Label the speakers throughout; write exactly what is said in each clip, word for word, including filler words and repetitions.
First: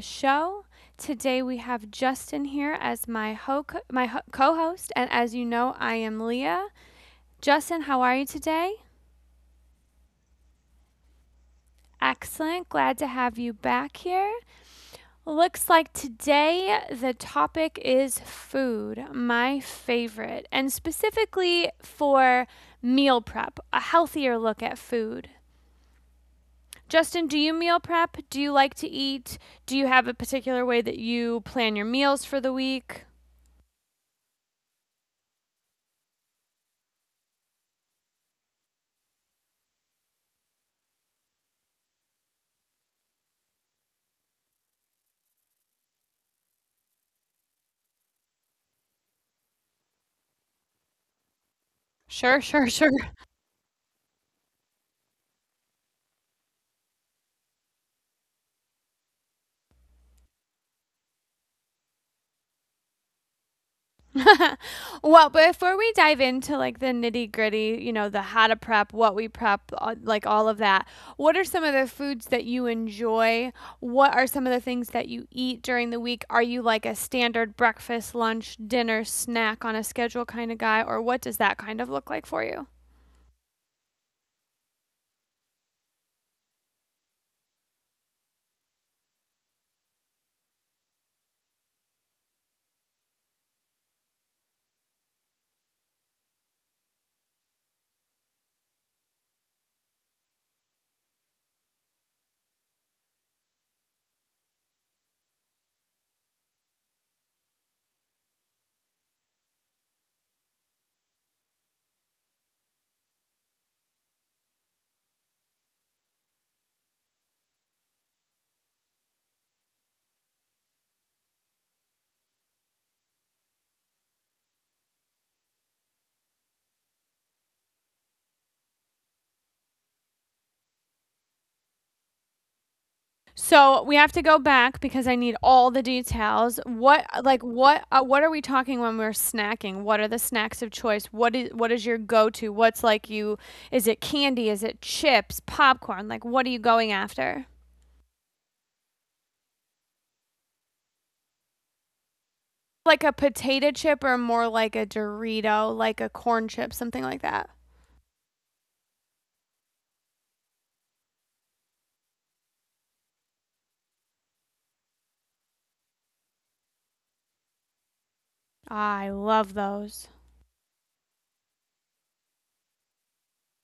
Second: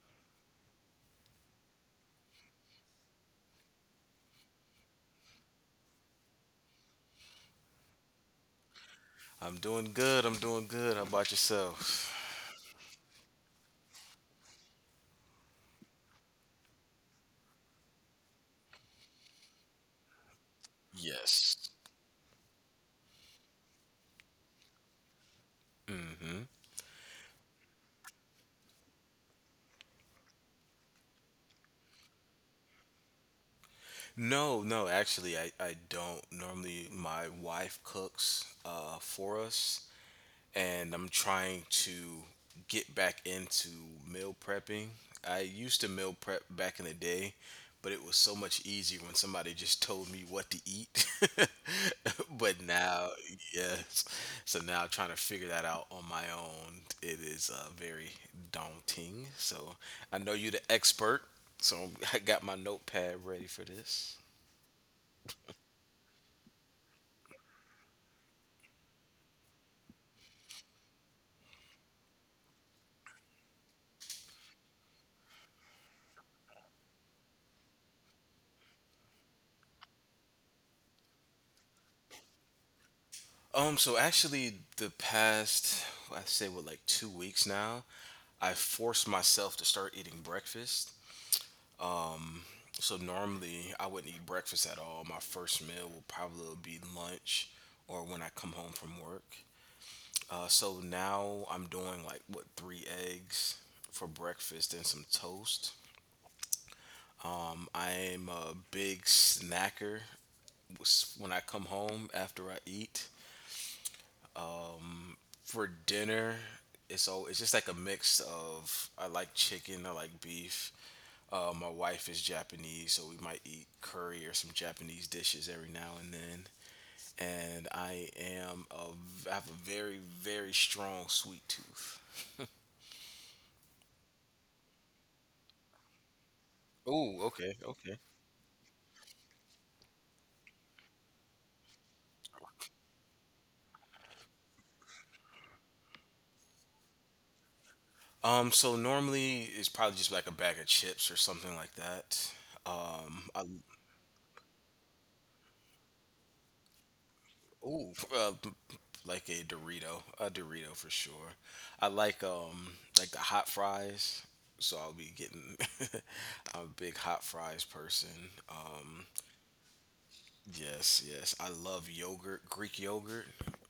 Speaker 1: show. Today we have Justin here as my ho- my ho- co-host, and as you know, I am Leah. Justin, how are you today?
Speaker 2: I'm doing good. I'm doing good. How about yourself?
Speaker 1: Excellent. Glad to have you back here. Looks like today the topic is food, my favorite, and
Speaker 2: Yes.
Speaker 1: specifically for meal prep, a healthier look at food.
Speaker 2: Hmm?
Speaker 1: Justin, do you meal prep? Do you like to eat? Do you have a particular way that you plan your meals for the week?
Speaker 2: No, no, actually, I, I don't. Normally, my wife cooks uh, for us. and I'm trying to get back into meal prepping. I used to meal prep back in the day, but it was so much easier when somebody just told me what to eat.
Speaker 1: Sure,
Speaker 2: but
Speaker 1: sure, sure.
Speaker 2: now, yes. So now trying to figure that out on my own, it is uh, very daunting. So I know you're the expert, so I got my notepad ready for this.
Speaker 1: Well, before we dive into like the nitty gritty, you know, the how to prep, what we prep, uh, like all of that, what are some of the foods that you enjoy? What are some of the things that you eat during the week? Are you like a standard breakfast, lunch, dinner, snack on a schedule kind of guy, or what does that kind of look like for you?
Speaker 2: Um, so actually, the past, I say, what, like two weeks now, I forced myself to start eating breakfast. So normally, I wouldn't eat breakfast at all. My first meal will probably be lunch or when I come home from work. Uh, so now I'm doing like what three eggs for breakfast and some toast. Um, I am a big snacker s- when I come home after I eat. For dinner, it's all it's just like a mix of I like chicken, I like beef. Uh, my wife is Japanese, so we might eat curry or some Japanese dishes every now and then. And I am a, v- I have a very very strong sweet tooth.
Speaker 1: So we have to go back because I need all the details. What
Speaker 2: Oh,
Speaker 1: like
Speaker 2: okay,
Speaker 1: what
Speaker 2: okay.
Speaker 1: uh, what are we talking when we're snacking? What are the snacks of choice? What is what is your go-to? What's like you, is it candy? Is it chips, popcorn? Like what are you going after?
Speaker 2: Um, so normally it's probably just like a bag of chips or something like that.
Speaker 1: Like a
Speaker 2: Um, I
Speaker 1: potato chip or more like a Dorito, like a corn chip, something like that.
Speaker 2: Ooh, uh, like a Dorito, a Dorito for sure. I like, um like the hot fries, so I'll be getting. I'm a big hot fries person.
Speaker 1: Ah,
Speaker 2: Um,
Speaker 1: I love those.
Speaker 2: yes, yes, I love yogurt, Greek yogurt.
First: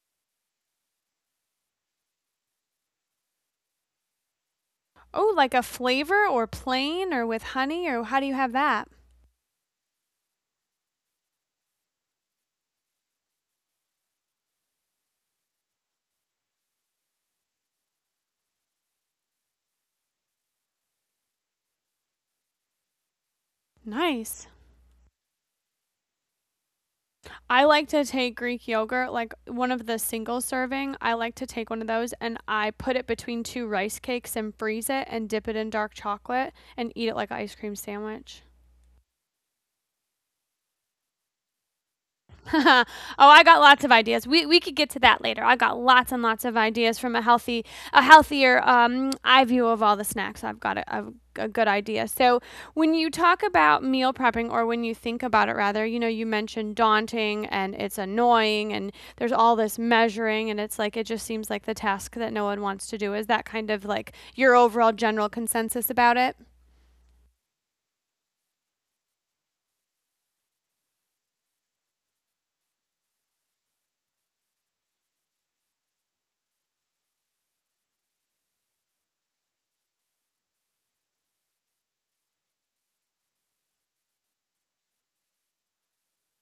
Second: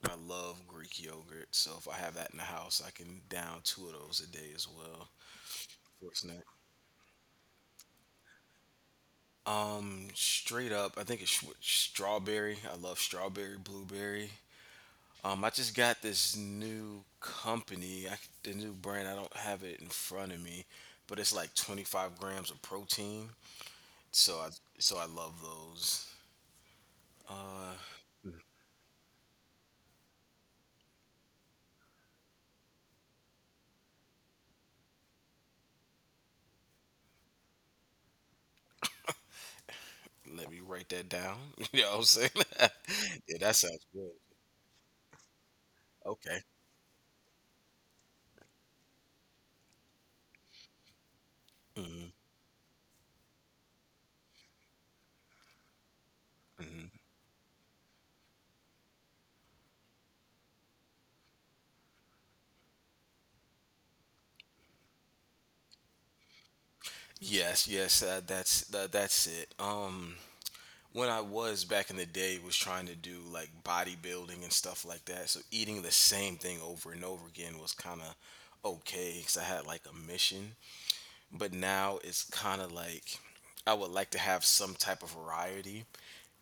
Speaker 2: I love Greek yogurt, so if I have that in the house, I can down two of those a day as well
Speaker 1: Oh, like a
Speaker 2: for a
Speaker 1: flavor
Speaker 2: snack.
Speaker 1: or plain or with honey or how do you have that?
Speaker 2: Um, straight up, I think it's sh- strawberry. I love strawberry, blueberry. Um, I just got this new company, I, the new brand. I don't have it in front of me, but it's like twenty-five grams of protein. So
Speaker 1: Nice.
Speaker 2: I so I love those.
Speaker 1: I
Speaker 2: Uh,
Speaker 1: like to take Greek yogurt, like one of the single serving. I like to take one of those and I put it between two rice cakes and freeze it and dip it in dark chocolate and eat it like an ice cream sandwich.
Speaker 2: Let me write that down. You know what I'm saying?
Speaker 1: Oh,
Speaker 2: Yeah,
Speaker 1: I
Speaker 2: that
Speaker 1: got lots
Speaker 2: sounds
Speaker 1: of
Speaker 2: good.
Speaker 1: ideas. We we could get to that later. I got lots and
Speaker 2: Okay.
Speaker 1: lots of ideas from a healthy, a healthier um, eye view of all the snacks. I've got a, a, a good
Speaker 2: Hmm.
Speaker 1: idea. So when you talk about meal prepping, or when you think about it, rather, you know, you mentioned
Speaker 2: Hmm.
Speaker 1: daunting and it's annoying, and there's all this measuring, and it's like it just seems like the task that no one wants to do. Is that kind of like your overall general consensus about it?
Speaker 2: Yes, yes, uh, that's that, that's it. Um, when I was back in the day was trying to do like bodybuilding and stuff like that. So eating the same thing over and over again was kind of okay because I had like a mission. But now it's kind of like I would like to have some type of variety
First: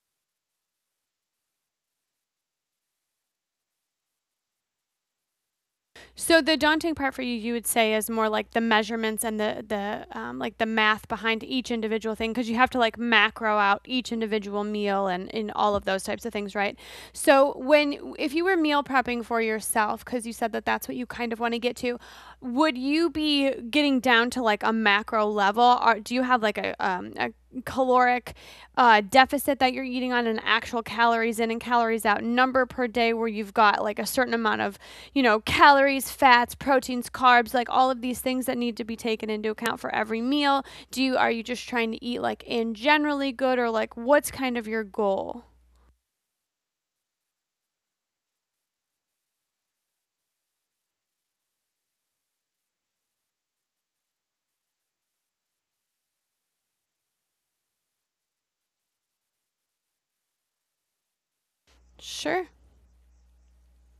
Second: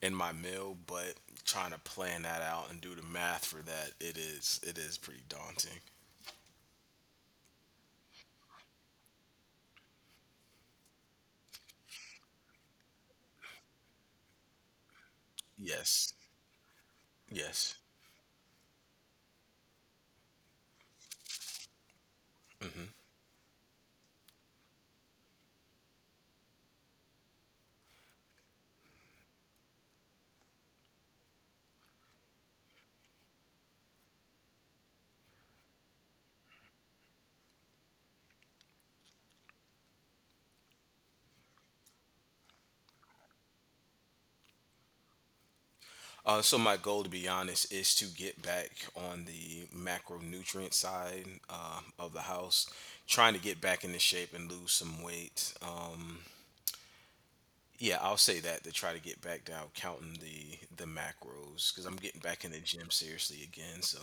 Speaker 2: in my meal, but trying to plan that out and do the math for that, it is it is pretty daunting.
Speaker 1: So the daunting part for you, you would say, is more like the measurements and the the um, like the math behind each individual thing, because you have to like macro out each individual meal and in all of those
Speaker 2: Yes.
Speaker 1: types of things, right? So
Speaker 2: Yes.
Speaker 1: when if you were meal prepping for yourself, because you said that that's what you kind of want to get to, would
Speaker 2: Mm-hmm.
Speaker 1: you be getting down to like a macro level, or do you have like a um, a caloric uh, deficit that you're eating on an actual calories in and calories out number per day where you've got like a certain amount of, you know, calories, fats, proteins, carbs, like all of these things that need to be taken into account for every meal? Do you, are you just trying to eat like in generally good, or like what's kind of your goal?
Speaker 2: Uh, so my goal, to be honest, is to get back on the macronutrient side uh, of the house, trying to get back into shape and lose some weight. Um, yeah, I'll say that to try to get back down counting the the macros because I'm getting back in
Speaker 1: Sure.
Speaker 2: the gym seriously again. So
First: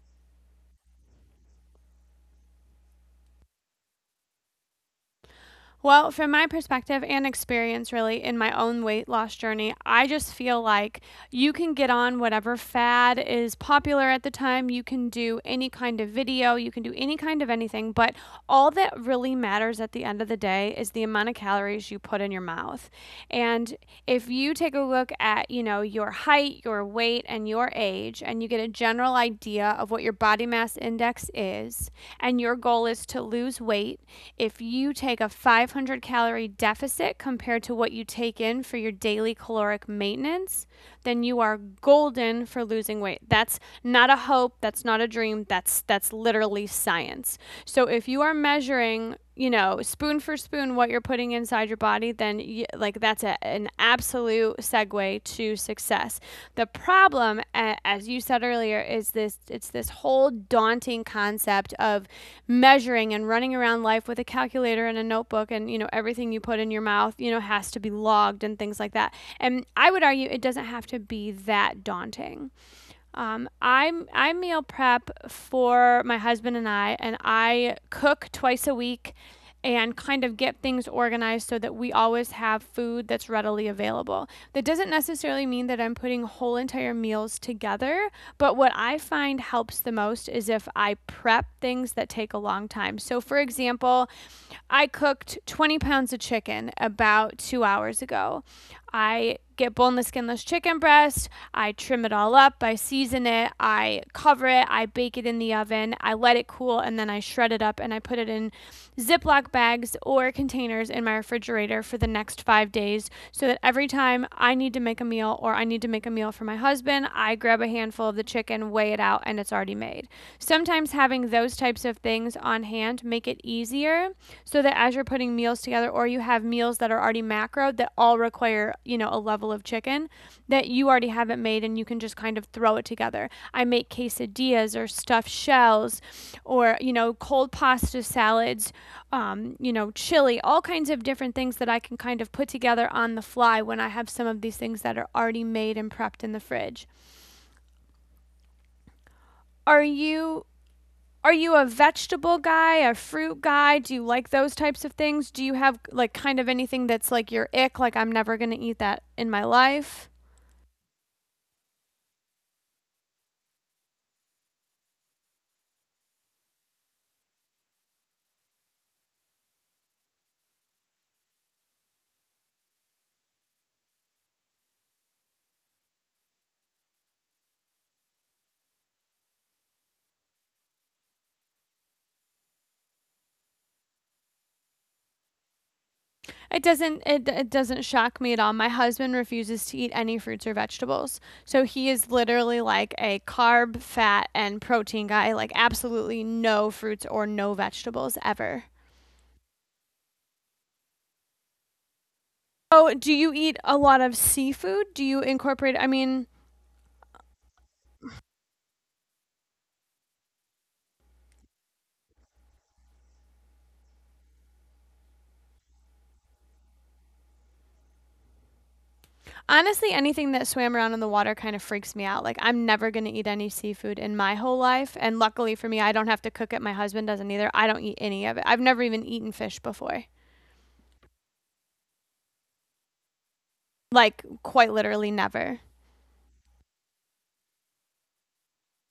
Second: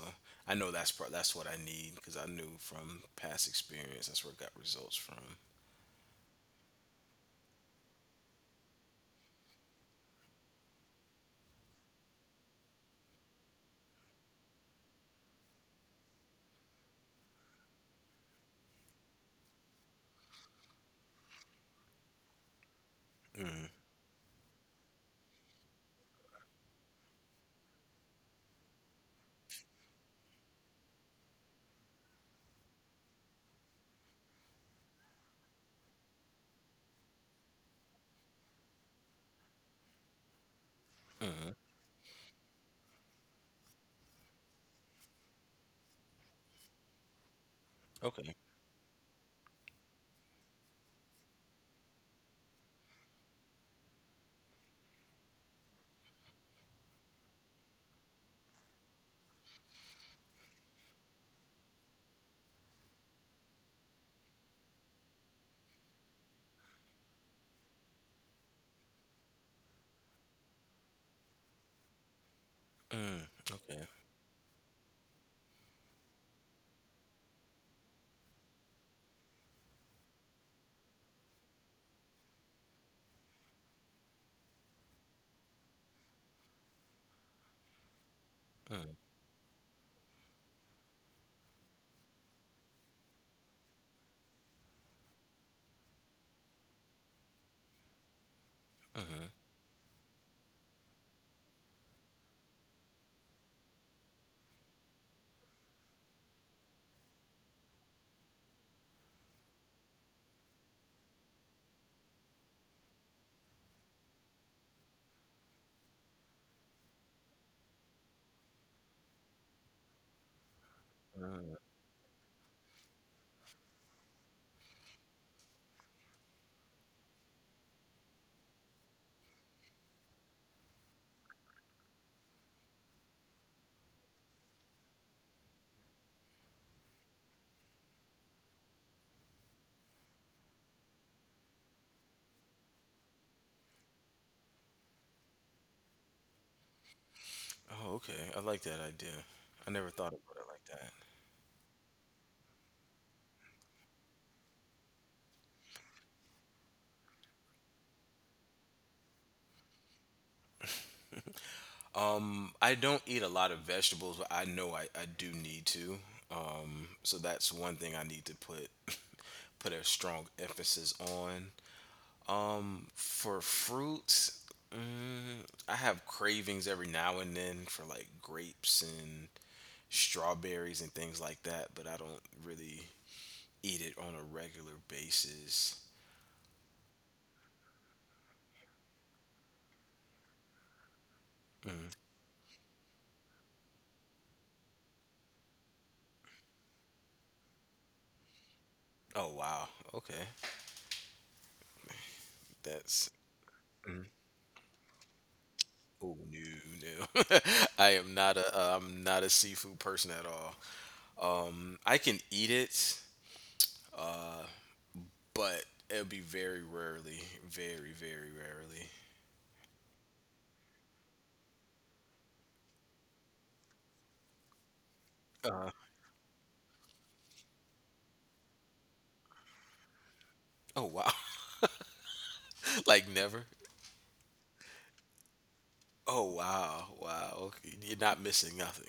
Speaker 2: I know that's pro- that's what I need because I knew from past experience that's where I got results from.
Speaker 1: Well, from my perspective and experience, really, in my own weight loss journey, I just feel like you can get on whatever fad is popular at the time. You can do any kind of video, you can do any kind of anything, but all that really matters at the end of the day is the amount of calories you put in your mouth. And if you take a look at, you know, your height, your weight, and your age, and you get a general idea of what your body mass index is, and your goal is to lose weight, if you take a five hundred calorie deficit compared to what you take in for your daily caloric maintenance, then you
Speaker 2: Hmm.
Speaker 1: are golden for losing weight. That's not a hope, that's not a dream, that's that's literally science. So if you
Speaker 2: Okay.
Speaker 1: are measuring, you know, spoon for spoon what you're putting inside your body, then y like that's a, an absolute segue to success. The problem, as you said earlier, is this it's this whole daunting concept of measuring and running around life with a calculator and a notebook, and you know everything you put in your mouth, you know, has to be logged and things like that. And I would argue it doesn't have to be that daunting.
Speaker 2: Mm,
Speaker 1: Um,
Speaker 2: okay.
Speaker 1: I'm I meal prep for my husband and I, and I cook twice a week and kind of get things organized so that we always have food that's readily available. That doesn't necessarily mean that I'm putting whole entire meals together, but what
Speaker 2: Mm,
Speaker 1: I find helps the most is if I prep things that take a long time. So, for example, I cooked twenty pounds of chicken about two hours ago.
Speaker 2: hmm.
Speaker 1: I get boneless, skinless chicken breast. I trim it all up. I season it. I cover it. I bake it in the oven. I let it cool and then I shred it up and I put it in Ziploc bags or containers in my refrigerator for the next five days so that every time I need to make a meal or I need to make a meal for my husband, I grab a handful of the chicken, weigh it out, and it's already made. Sometimes Sometimes having those types of things on hand make it easier so that as you're putting meals together or you have meals that are already macroed that all require, you know, a level of chicken, that you already have it made and you can just kind of throw it together. I make quesadillas or stuffed shells or, you know, cold pasta salads, um, you know, chili, all kinds of different things that I can kind of put together on the fly when I have some of these things that are already made and prepped in the fridge.
Speaker 2: Oh, okay. I like that idea. I
Speaker 1: Are
Speaker 2: never thought about it
Speaker 1: you
Speaker 2: like that.
Speaker 1: Are you a vegetable guy, a fruit guy? Do you like those types of things? Do you have like kind of anything that's like your ick, like I'm never going to eat that in my life?
Speaker 2: Um, I don't eat a lot of vegetables, but I know I, I do need to. Um, so that's one thing I need to put put a strong emphasis on. Um, for fruits, mm, I have cravings every now and then for like grapes and strawberries and things like that, but I don't really eat it on a regular basis.
Speaker 1: It doesn't it, it doesn't shock me at all. My husband refuses to eat any fruits or vegetables. So he is literally like a carb, fat and protein guy, like absolutely no fruits or no vegetables ever.
Speaker 2: Oh wow. Okay.
Speaker 1: Oh,
Speaker 2: That's.
Speaker 1: do you eat a lot of seafood? Do you incorporate, I
Speaker 2: Oh
Speaker 1: mean,
Speaker 2: no, no. I am not a uh, I'm not a seafood person at all. Um, I can eat it, but it'll be very rarely, very very rarely.
Speaker 1: honestly, anything that swam around in the water kind of freaks me out. Like, I'm never going to eat any seafood in my whole life. And luckily
Speaker 2: Uh,
Speaker 1: for me, I don't have to cook it. My husband doesn't either. I don't eat any of it. I've never even eaten fish before.
Speaker 2: oh wow, like never.
Speaker 1: Like, quite literally never.
Speaker 2: Oh wow, wow. Okay. You're not missing nothing.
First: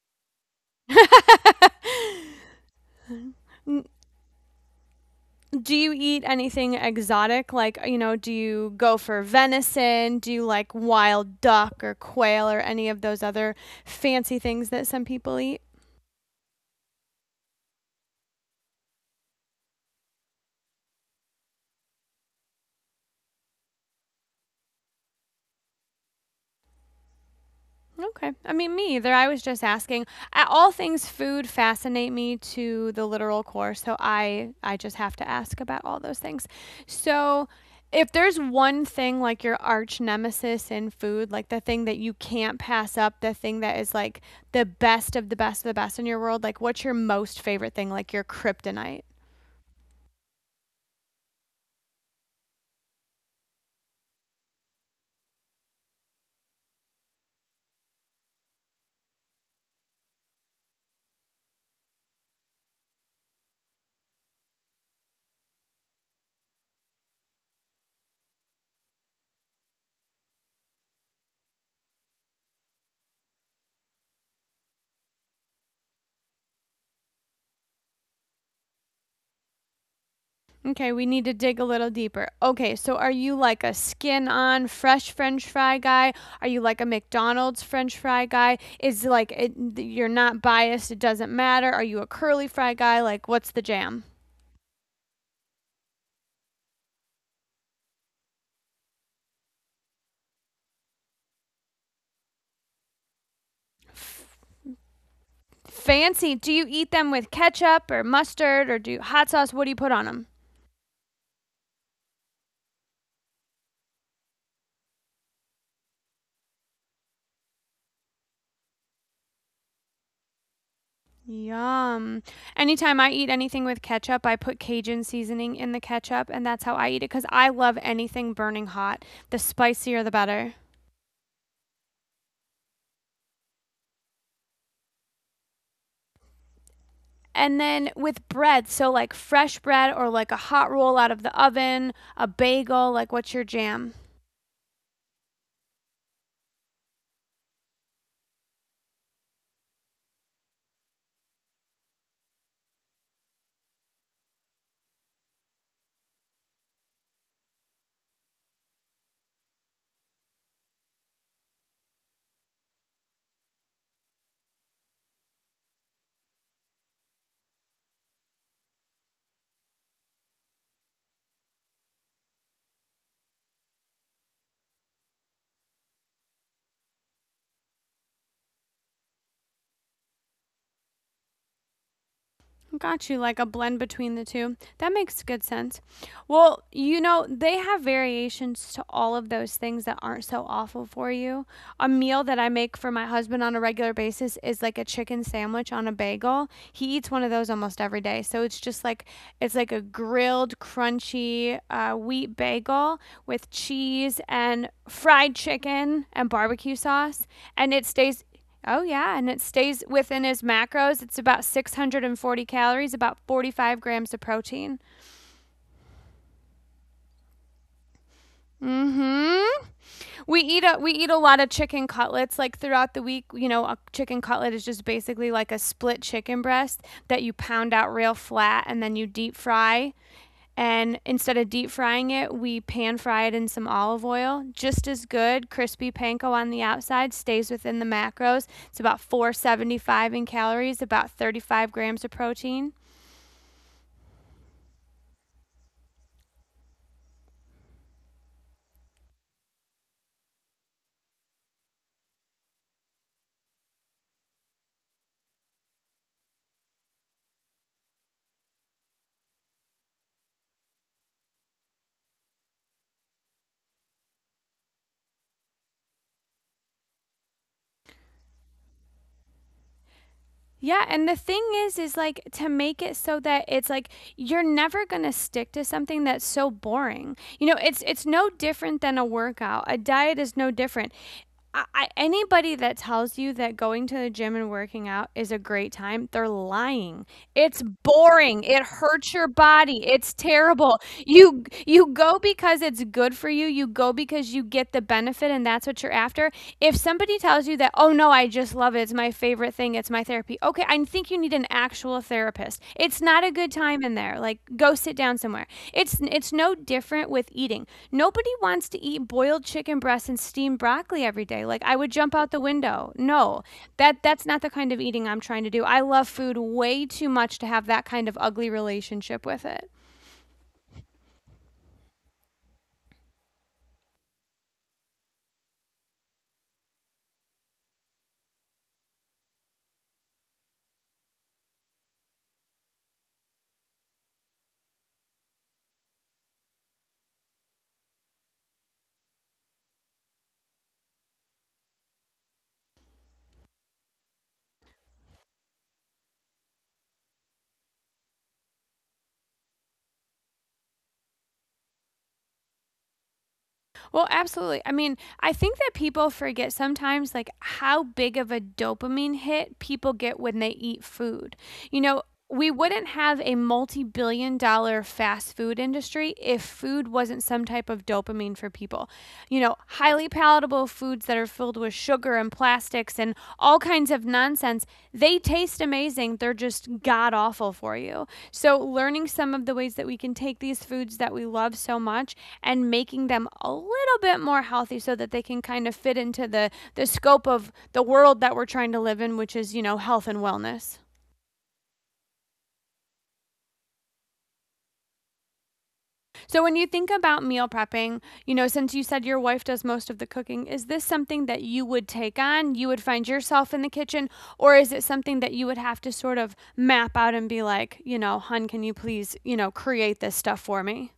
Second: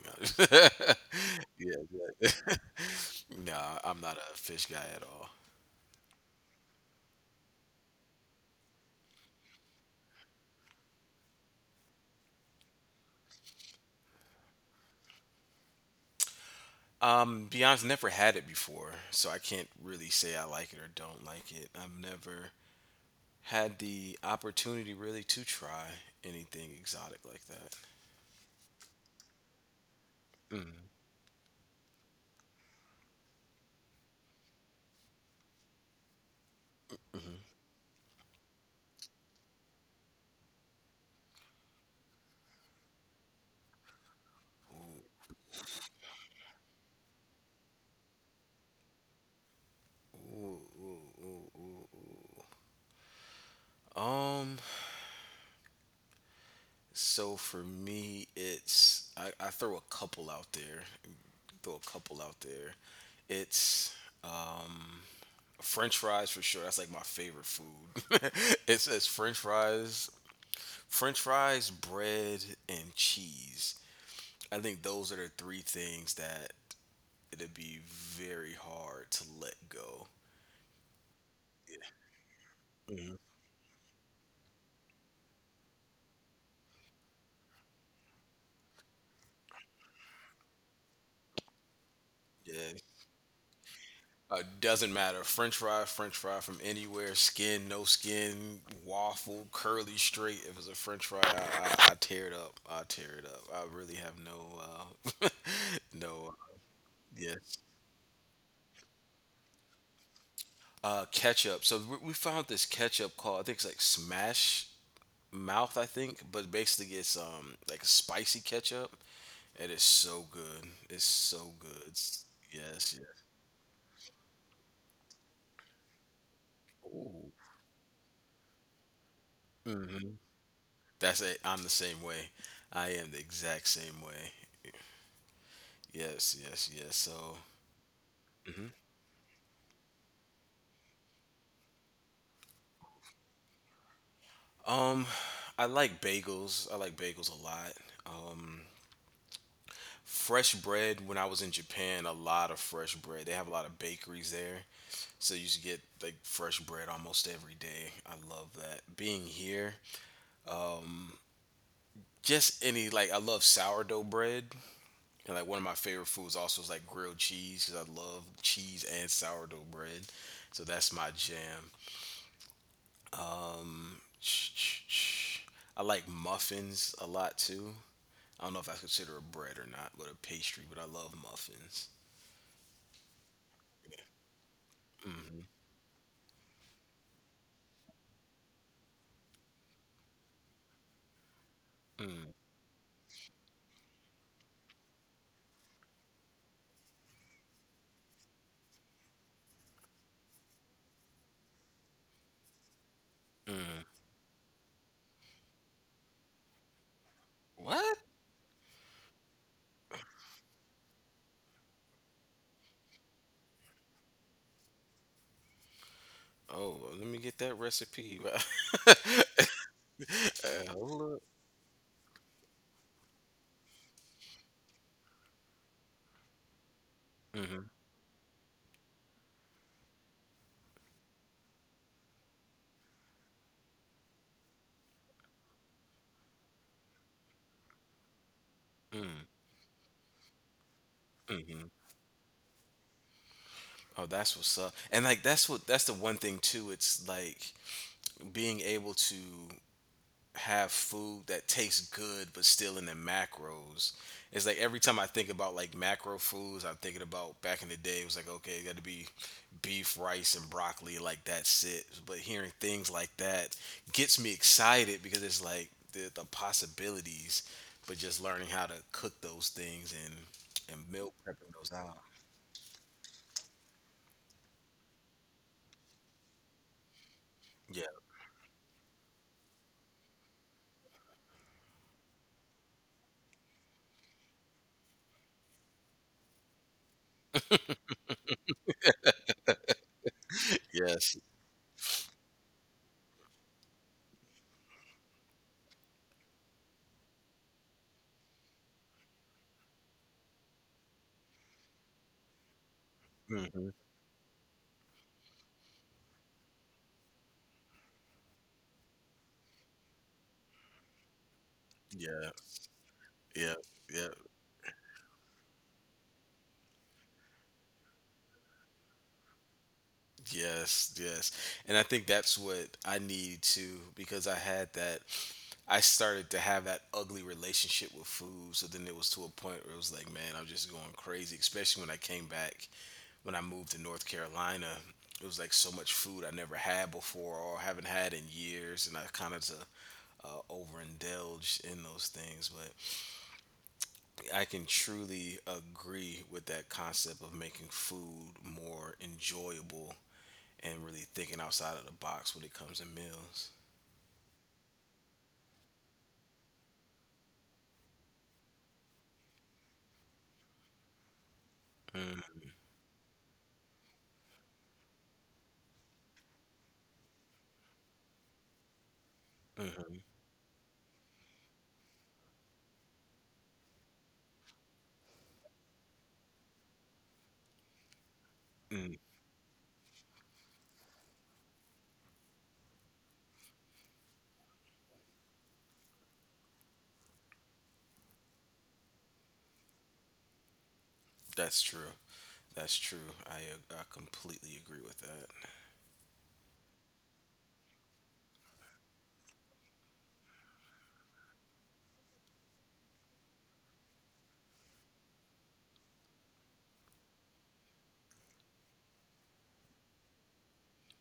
Speaker 2: Yeah, yeah. Nah, I'm not a fish guy at all.
Speaker 1: Do you eat anything exotic? Like, you know, do you go for venison? Do you like wild duck or quail or any of those other fancy things that some people eat?
Speaker 2: Um, Beyond's never had it before, so I can't really say I like it or don't like it. I've never had the opportunity really to try anything exotic like that.
Speaker 1: Okay. I mean, me either. I was just asking. A- All
Speaker 2: Mm.
Speaker 1: things food fascinate me to the literal core, so I I just have to ask about all those things. So, if there's one thing like your arch nemesis in food, like the thing that you can't pass up, the thing that is like the best of the best of the best in your world, like what's your most favorite thing, like your kryptonite?
Speaker 2: Ooh, ooh, ooh, ooh, ooh. Um, so for me, it's I, I throw a couple out there, throw a couple out there. It's French fries for sure. That's like my favorite food. it says French fries, French fries, bread, and cheese. I think those are the three things that it'd be very hard to let go.
Speaker 1: Okay, we need to dig a little deeper. Okay, so are
Speaker 2: Mm-hmm.
Speaker 1: you like a skin on fresh french fry guy? Are you like a McDonald's french fry guy? Is like it, you're not biased, it doesn't matter. Are you a curly fry
Speaker 2: Yeah,
Speaker 1: guy? Like what's the jam?
Speaker 2: Uh, doesn't matter. French fry, French fry from anywhere. Skin, no skin, waffle, curly, straight. If it's a French fry, I, I, I tear it up. I tear it up. I really have
Speaker 1: F-
Speaker 2: no, uh, no,
Speaker 1: Fancy. Do
Speaker 2: uh,
Speaker 1: you eat them with
Speaker 2: yes.
Speaker 1: ketchup or mustard or do you, hot sauce? What do you put on them?
Speaker 2: Uh, ketchup. So we, we found this ketchup called I think it's like Smash Mouth. I think, but basically it's um like spicy ketchup. It is so good. It's so good. It's-
Speaker 1: Yum.
Speaker 2: yes,
Speaker 1: Anytime I eat anything with ketchup, I put Cajun seasoning in the ketchup, and that's how I eat it because I love anything burning hot. The
Speaker 2: yes.
Speaker 1: spicier, the better.
Speaker 2: That's it. I'm the same way. I am the exact same way. Yes, yes, yes. So,
Speaker 1: And then with bread, so like fresh bread or like a hot roll out of the oven, a bagel, like what's your jam?
Speaker 2: um, I like bagels. I like bagels a lot. Um, Fresh bread. When I was in Japan, a lot of fresh bread. They have a lot of bakeries there, so you should get like fresh bread almost every day. I love that. Being here, just any like I love sourdough bread. And like one of my favorite foods also is like grilled cheese because I love cheese and sourdough bread. So that's my jam. Um, I like muffins a lot too. I don't know if I consider a bread or not, but a pastry. But I love muffins.
Speaker 1: Got you, like a blend between the two. That makes good sense. Well, you know, they have variations to all of those things that aren't so awful for you. A
Speaker 2: Mm,
Speaker 1: meal that I make for my husband on a regular basis is like a chicken sandwich on a bagel. He eats one of those almost every day. So it's just like it's like a grilled, crunchy uh, wheat bagel with
Speaker 2: mm.
Speaker 1: cheese and fried chicken and barbecue sauce, and it
Speaker 2: What?
Speaker 1: stays. Oh yeah, and it stays within his macros. It's about six hundred forty calories, about forty-five grams of protein.
Speaker 2: Oh, well, let me get that recipe.
Speaker 1: Mm-hmm. We eat
Speaker 2: Uh,
Speaker 1: a we
Speaker 2: Hold
Speaker 1: eat a
Speaker 2: up.
Speaker 1: lot of chicken cutlets like throughout the week. You know, a chicken cutlet is just basically like a split chicken breast that you
Speaker 2: Mm-hmm,
Speaker 1: pound out real flat and then you deep fry. And instead of deep frying it, we pan fry it in some olive oil. Just as good, crispy panko on the outside stays within the macros. It's about
Speaker 2: mm-hmm,
Speaker 1: four seventy-five in calories, about
Speaker 2: mm-hmm.
Speaker 1: thirty-five grams of protein.
Speaker 2: Oh, that's what's up. And like that's what that's the one thing too. It's like being able to have food that tastes good but still in the macros. It's like every time I think about like macro foods, I'm thinking about back in the day. It was like okay, it got to be beef, rice, and broccoli. Like that's it. But hearing things like that gets me excited because it's like the, the possibilities. But just learning how to cook those things and
Speaker 1: Yeah,
Speaker 2: and
Speaker 1: and
Speaker 2: milk
Speaker 1: the thing
Speaker 2: prepping those
Speaker 1: is is
Speaker 2: out.
Speaker 1: like to make it so that it's like you're never going to stick to something that's so boring. You know, it's
Speaker 2: Yeah.
Speaker 1: it's no different than a workout. A diet is no different. I, anybody that tells you that going to the gym and working out is a great time, they're lying. It's boring. It hurts your body. It's terrible.
Speaker 2: Yes.
Speaker 1: You you go because it's good for you. You go because you get the benefit and that's what you're after. If somebody tells you that, "Oh no, I just love it. It's my favorite thing. It's my therapy." Okay, okay, I think you need an actual therapist. It's not a good
Speaker 2: Hmm.
Speaker 1: time in there. Like, go sit down somewhere. It's it's no different with eating. Nobody wants to eat boiled chicken breasts and steamed broccoli every day. Like, I would jump
Speaker 2: Yeah.
Speaker 1: out the window. No,
Speaker 2: Yeah.
Speaker 1: that
Speaker 2: Yeah.
Speaker 1: that's not the kind of eating I'm trying to do. I love food way too much to have that kind of ugly relationship with it.
Speaker 2: Yes, yes. And I think that's what I need too because I had that I started to have that ugly relationship with food. So then it was to a point where it was like, man, I'm just going crazy, especially when I came back when I moved to North Carolina. It was like so much food I never had before or haven't had in years and I kind of to uh, overindulge in those things, but I can truly agree with that concept of making food more enjoyable and really thinking outside of the box when it comes to meals.
Speaker 1: Well, absolutely. I mean, I think that people forget sometimes like how big of a dopamine hit people get when they eat food. You know,
Speaker 2: Mm,
Speaker 1: we wouldn't have a multi billion dollar fast food industry if food wasn't some type of dopamine for people. You know,
Speaker 2: mhm,
Speaker 1: highly palatable foods that are filled with sugar and and plastics and all kinds of nonsense. They taste amazing. They're just god awful for you. So,
Speaker 2: mm.
Speaker 1: learning some of the ways that we can take these foods that we love so much and making them a little bit more healthy so that they can kind of fit into the, the scope of the world that we're trying to live in, which is, you know, health and wellness.
Speaker 2: that's true. That's true. I uh, I completely agree with that.
Speaker 1: So, when you think about meal prepping, you know, since you said your wife does most of the cooking, is this something that you would take on? You would find yourself in the kitchen, or is it something that you would have to sort of map out and be like, you know, hun, can you please, you know, create this stuff for me?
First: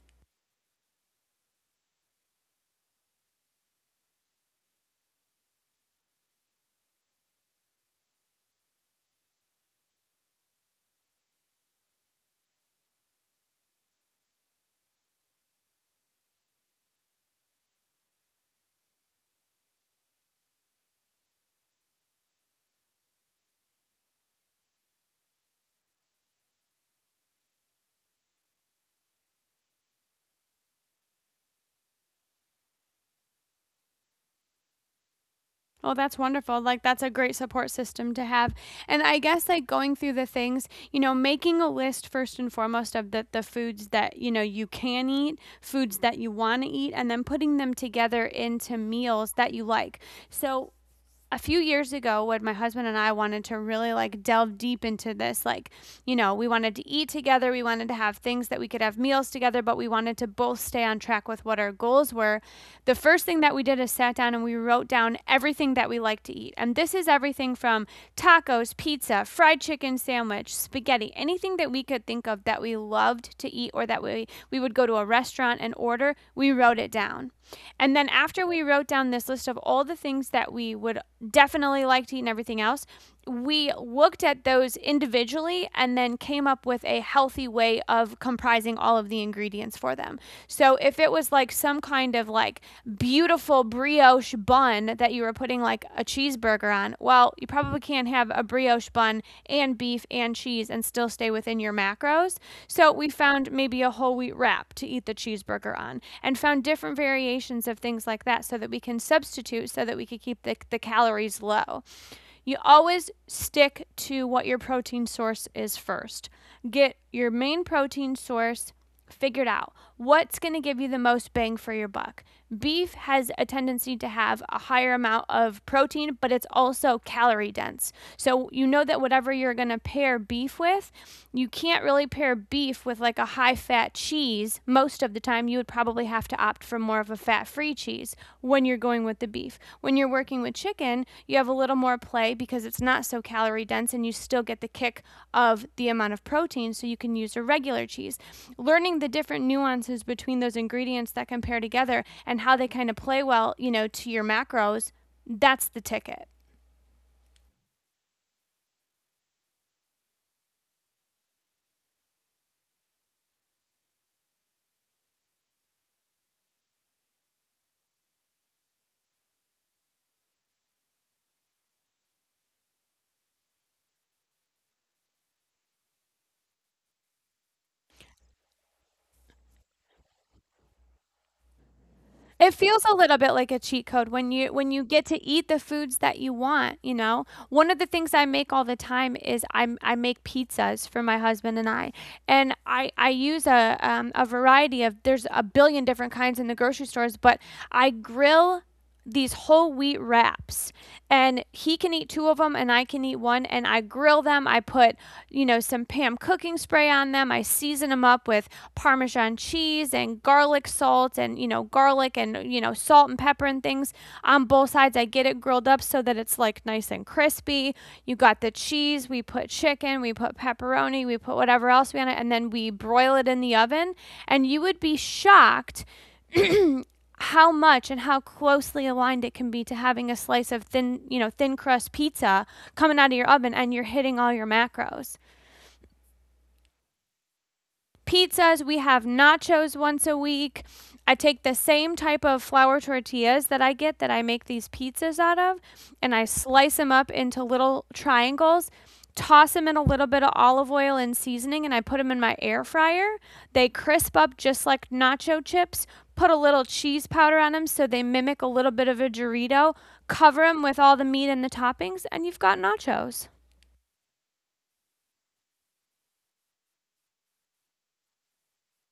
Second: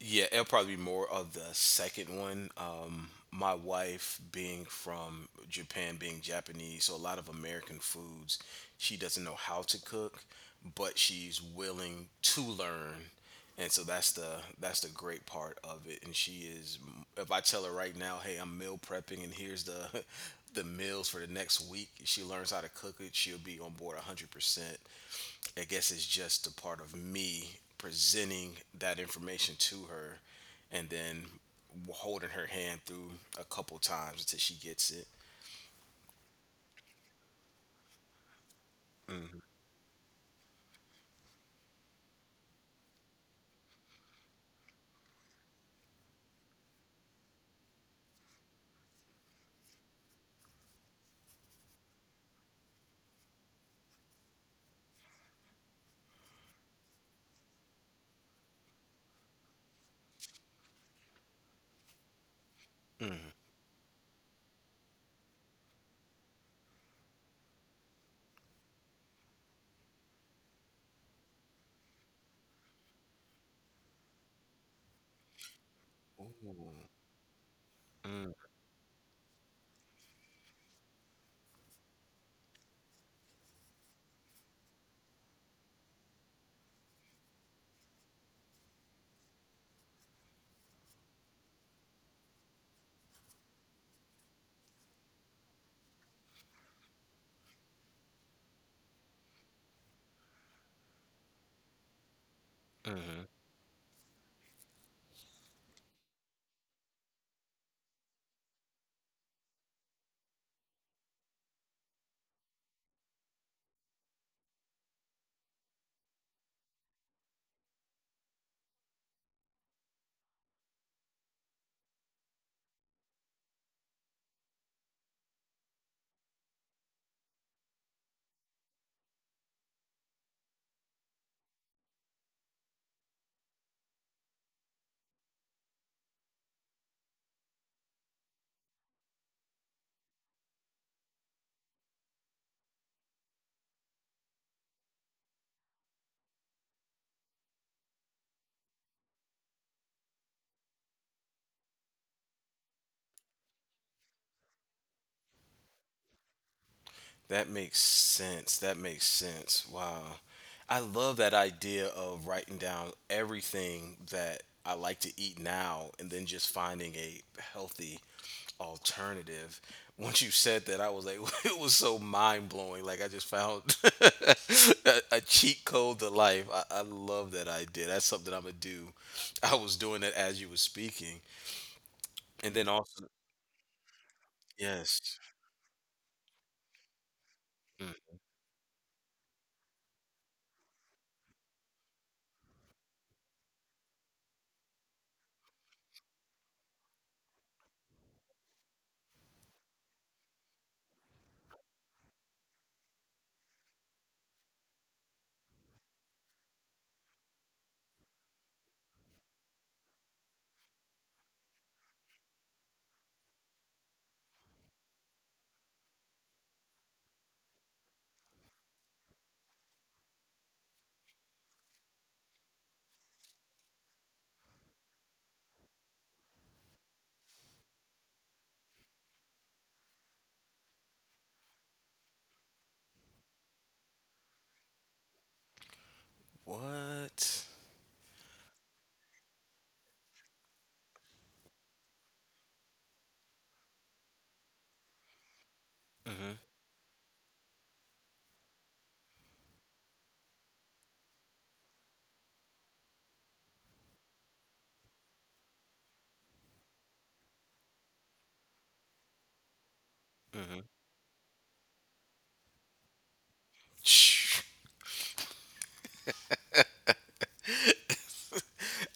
Speaker 2: Yeah, it'll probably be more of the second one. Um, my wife being from Japan, being Japanese, so a lot of American foods, she doesn't know how to cook, but she's willing to learn. And so that's the that's the great part of it. And she is, if I tell her right now, hey, I'm meal prepping, and here's the the meals for the next week. If She learns how to cook it. She'll be on board one hundred percent. I guess it's just a part of me presenting that information to her and then holding her hand through a couple times until she gets it.
Speaker 1: Oh, that's wonderful. Like, that's a great support system to have. And I guess, like, going through the things, you know, making a list first and foremost of the, the foods that, you know, you can eat, foods that you want to eat, and then putting them together into meals that you like. So, a few years ago when my husband and I wanted to really like delve deep into this, like, you know, we wanted to eat together, we wanted to have things that we could have meals together but we wanted to both stay on track with what our goals were. The
Speaker 2: Mm.
Speaker 1: first thing that we did is sat down and we wrote down everything that we like to eat, and this is everything from tacos, pizza, fried chicken sandwich, spaghetti, anything that we could think of that we loved to eat or that we we would go to a restaurant and order.
Speaker 2: Ooh.
Speaker 1: We wrote it down, and then
Speaker 2: Mm.
Speaker 1: after we wrote down this list of all the things that we would definitely like to eat and everything else, we looked at those individually and then came up with a healthy way of comprising all of the ingredients for them. So if it was like some kind of like beautiful brioche bun, bun that you were putting like a cheeseburger on, well, you probably can't have a brioche bun and beef and cheese and still stay within your macros. So we found maybe a whole wheat wrap to eat the cheeseburger on and found different variations of things like that so that we can substitute so that we could keep the, the calories low. You always stick to what your protein source is first. Get your main protein source figured out. What's going to give you the most bang for your buck? Beef has a tendency to have a higher amount of protein, but it's also calorie dense. So you know that whatever you're going to pair beef with, you can't really pair beef with like a high fat cheese most of the time. You would probably have to opt for more of a fat free cheese when you're going with the beef. When you're working with chicken, you have a little more play because it's not so calorie dense and you still get the kick of the amount of protein, so you can use a regular cheese. Learning the different nuances between those ingredients that compare together and how they kind of play well, you know, to your macros, that's the ticket.
Speaker 2: That makes sense. That makes sense. Wow. I love that idea of writing down everything that I like to eat now and then just finding a healthy alternative. Once you said that, I was like, it was so mind blowing. Like I just found a, a cheat code to life. I, I love that idea. That's something I'm gonna do. I was doing it as you were speaking, and
Speaker 1: It
Speaker 2: then
Speaker 1: feels a
Speaker 2: also,
Speaker 1: little bit like a cheat code when you when you get
Speaker 2: yes.
Speaker 1: to eat the foods that you want, you know? One of the
Speaker 2: Mm.
Speaker 1: things I make all the time is i I make pizzas for my husband and I. And I I use a um, a variety of, there's a billion different kinds in the grocery stores, but I grill these whole wheat wraps and he can eat two of them and I can eat one, and I grill them. I put, you know, some Pam cooking spray on them, I season them up with parmesan cheese and garlic salt, and, you know, garlic and, you know, salt and pepper and things on both sides. I get it grilled up so that it's like nice and crispy. You got the cheese, we put chicken, we put pepperoni, we put whatever else we want it, and then we broil it in the oven, and you would be shocked how much and how closely aligned it can be to having a slice of thin, you know, thin crust pizza coming out of your oven and you're hitting all your macros
Speaker 2: What?
Speaker 1: pizzas. We have nachos once a week. I take the same type of flour tortillas that I get that I make these pizzas out of, and I
Speaker 2: Mm-hmm.
Speaker 1: slice them up into little triangles, toss them in a little bit of olive oil and seasoning, and I put them in my air fryer. They crisp up just like nacho chips. Put a little cheese powder on them so they mimic a little bit of a Dorito. Cover
Speaker 2: Mm-hmm.
Speaker 1: them with all the meat and the toppings, and you've got nachos.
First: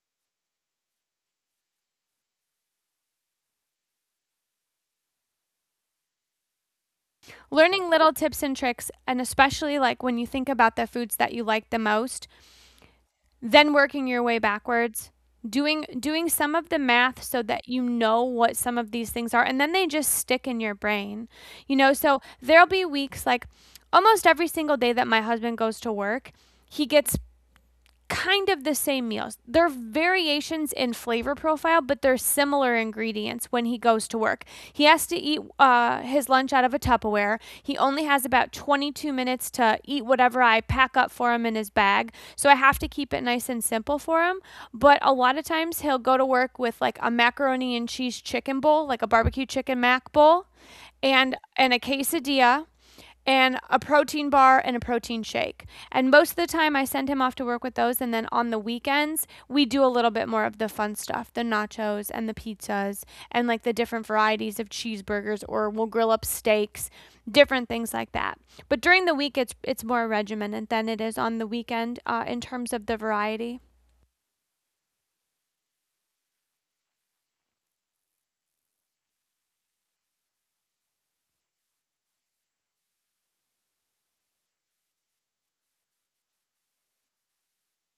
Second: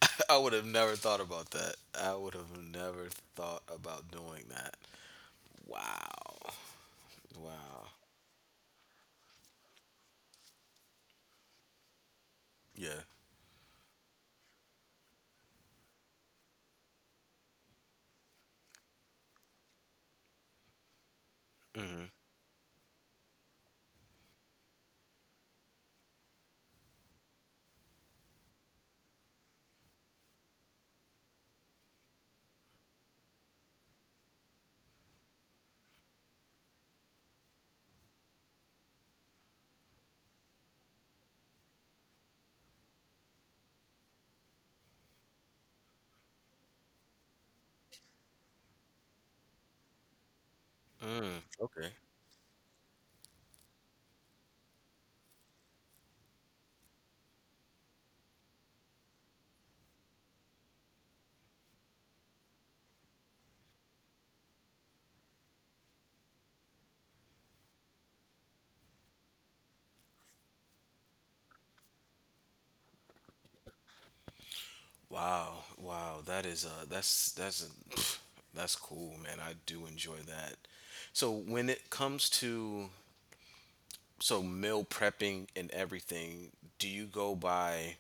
Speaker 2: I would have never thought about that. I would have never thought about doing that. Wow. Wow.
Speaker 1: Learning little tips and tricks, and especially like when you think about the foods that you like the most,
Speaker 2: Yeah.
Speaker 1: then working your way backwards, doing doing some of the math so that you know what some of these things are, and then they just stick in your brain. You know,
Speaker 2: Mm-hmm.
Speaker 1: so there'll be weeks like almost every single day that my husband goes to work, he gets kind of the same meals. They're variations in flavor profile, but they're similar ingredients when he goes to work. He has to eat uh, his lunch out of a Tupperware. He only has about twenty-two minutes to eat whatever I pack up for him in his bag. So I have to keep it nice and simple for him. But a lot of times he'll go to work with like a macaroni and cheese chicken bowl, like a barbecue chicken mac bowl,
Speaker 2: Mm,
Speaker 1: and, and a
Speaker 2: okay.
Speaker 1: quesadilla and a protein bar and a protein shake. And most of the time, I send him off to work with those. And then on the weekends, we do a little bit more of the fun stuff, the nachos and the pizzas and like the different varieties of cheeseburgers, or we'll grill up steaks, different things like that. But during the week, it's, it's more regimented than it is on the weekend uh, in terms of the variety.
Speaker 2: Wow, wow, that is uh that's that's a, pff, that's cool, man. I do enjoy that. So when it comes to so meal prepping and everything, do you go by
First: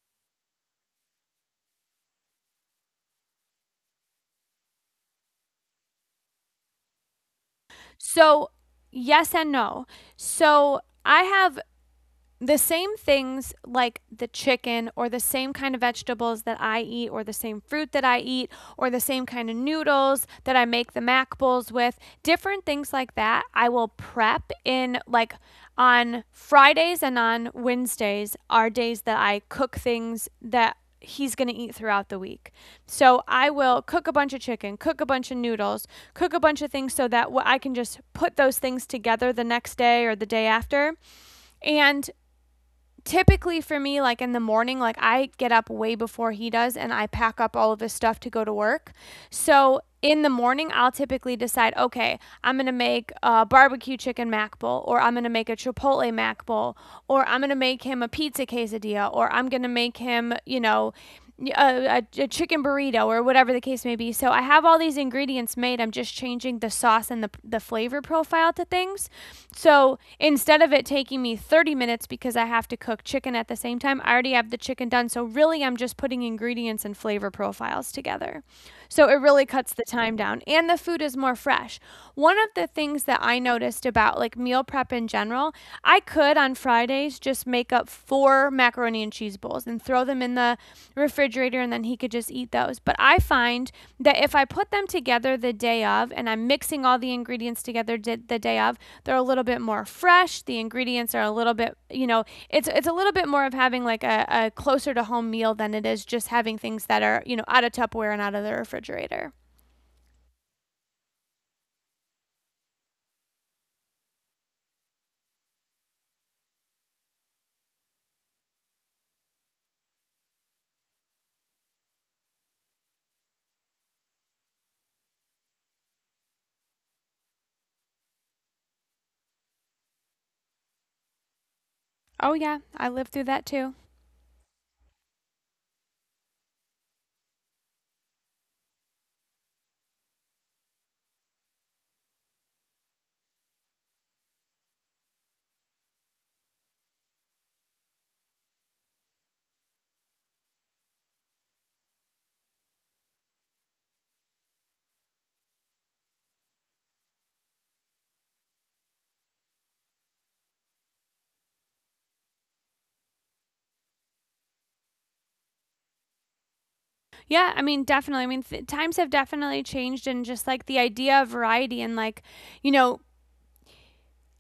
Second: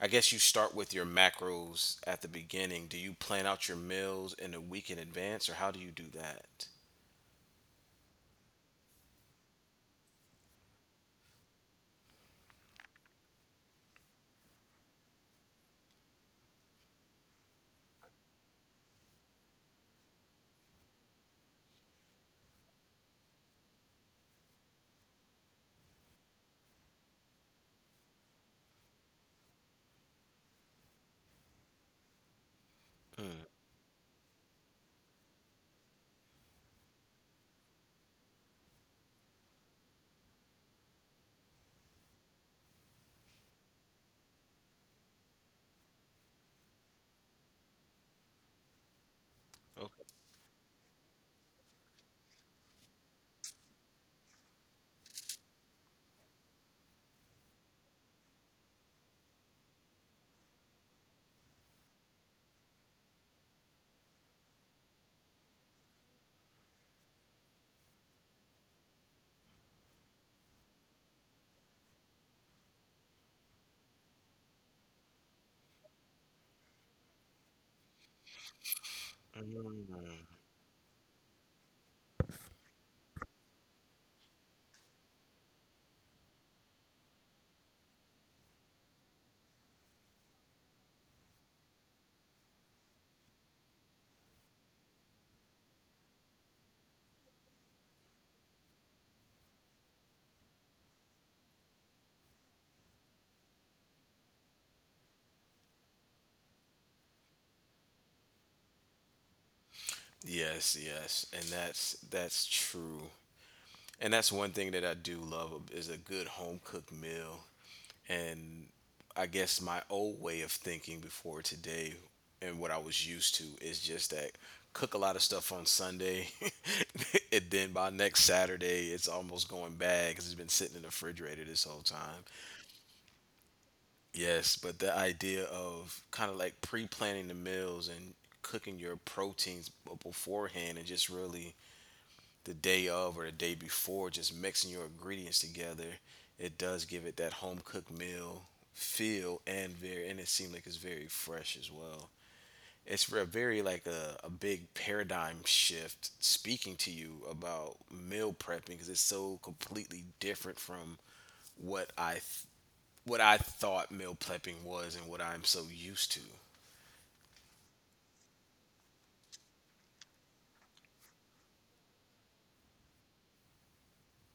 Speaker 2: I guess you start with your macros at the beginning. Do you plan out your meals in a week in advance or how do you do that?
Speaker 1: So, yes and no. So, I have the same things like the chicken or the same kind of vegetables that I eat or the same fruit that I eat or the same kind of noodles that I make the mac bowls with, different things like that, I will prep in like on Fridays and on Wednesdays are days that I cook things that he's going to eat throughout the week. So
Speaker 2: Mm.
Speaker 1: I will cook a bunch of chicken, cook a bunch of noodles, cook a bunch of things so that I can just put those things together the next day or the day after. And typically for me, like in the morning, like I get up way before he does, and I pack up all of his stuff to go to work. So
Speaker 2: Okay.
Speaker 1: in the morning, I'll typically decide, okay, I'm gonna make a barbecue chicken mac bowl, or I'm gonna make a chipotle mac bowl, or I'm gonna make him a pizza quesadilla, or I'm gonna make him, you know, a, a, a chicken burrito or whatever the case may be. So I have all these ingredients made. I'm just changing the sauce and the, the flavor profile to things. So instead of it taking me thirty minutes because I have to cook chicken at the same time, I already have the chicken done. So really, I'm just putting ingredients and flavor profiles together. So it really cuts the
Speaker 2: Mm.
Speaker 1: time down and the food is more fresh. One of the things that I noticed about like meal prep in general, I could on Fridays just make up four macaroni and cheese bowls and throw them in the refrigerator, and then he could just eat those. But I find that that if I put them together the day of and I'm mixing all the ingredients together the day of, they're a little bit more fresh. The ingredients are a little bit, you know, it's it's a little bit more of having like a, a closer to home meal than it is just having things that are, you know, out of Tupperware and out of the refrigerator.
Speaker 2: Yes, yes, and that's that's true, and that's one thing that I do love ab- is a good home cooked meal. and I guess my old way of thinking before today and what I was used to is just that cook a lot of stuff on Sunday and then by next Saturday it's almost going bad because it's been sitting in the refrigerator this whole time.
Speaker 1: Oh yeah, I lived through that too.
Speaker 2: Yes, but the idea of kind of like pre-planning the meals and cooking your proteins b- beforehand and just really the day of or the day before, just mixing your ingredients together, it does give it that home cooked meal feel and very and it seemed like it's very fresh as well. It's a very like a, a big paradigm shift speaking to you about meal prepping because it's so completely different from what I th- what I thought meal prepping was and what I'm so used to.
Speaker 1: Yeah, I mean definitely. I mean th- times have definitely changed, and just like the idea of variety and like, you know,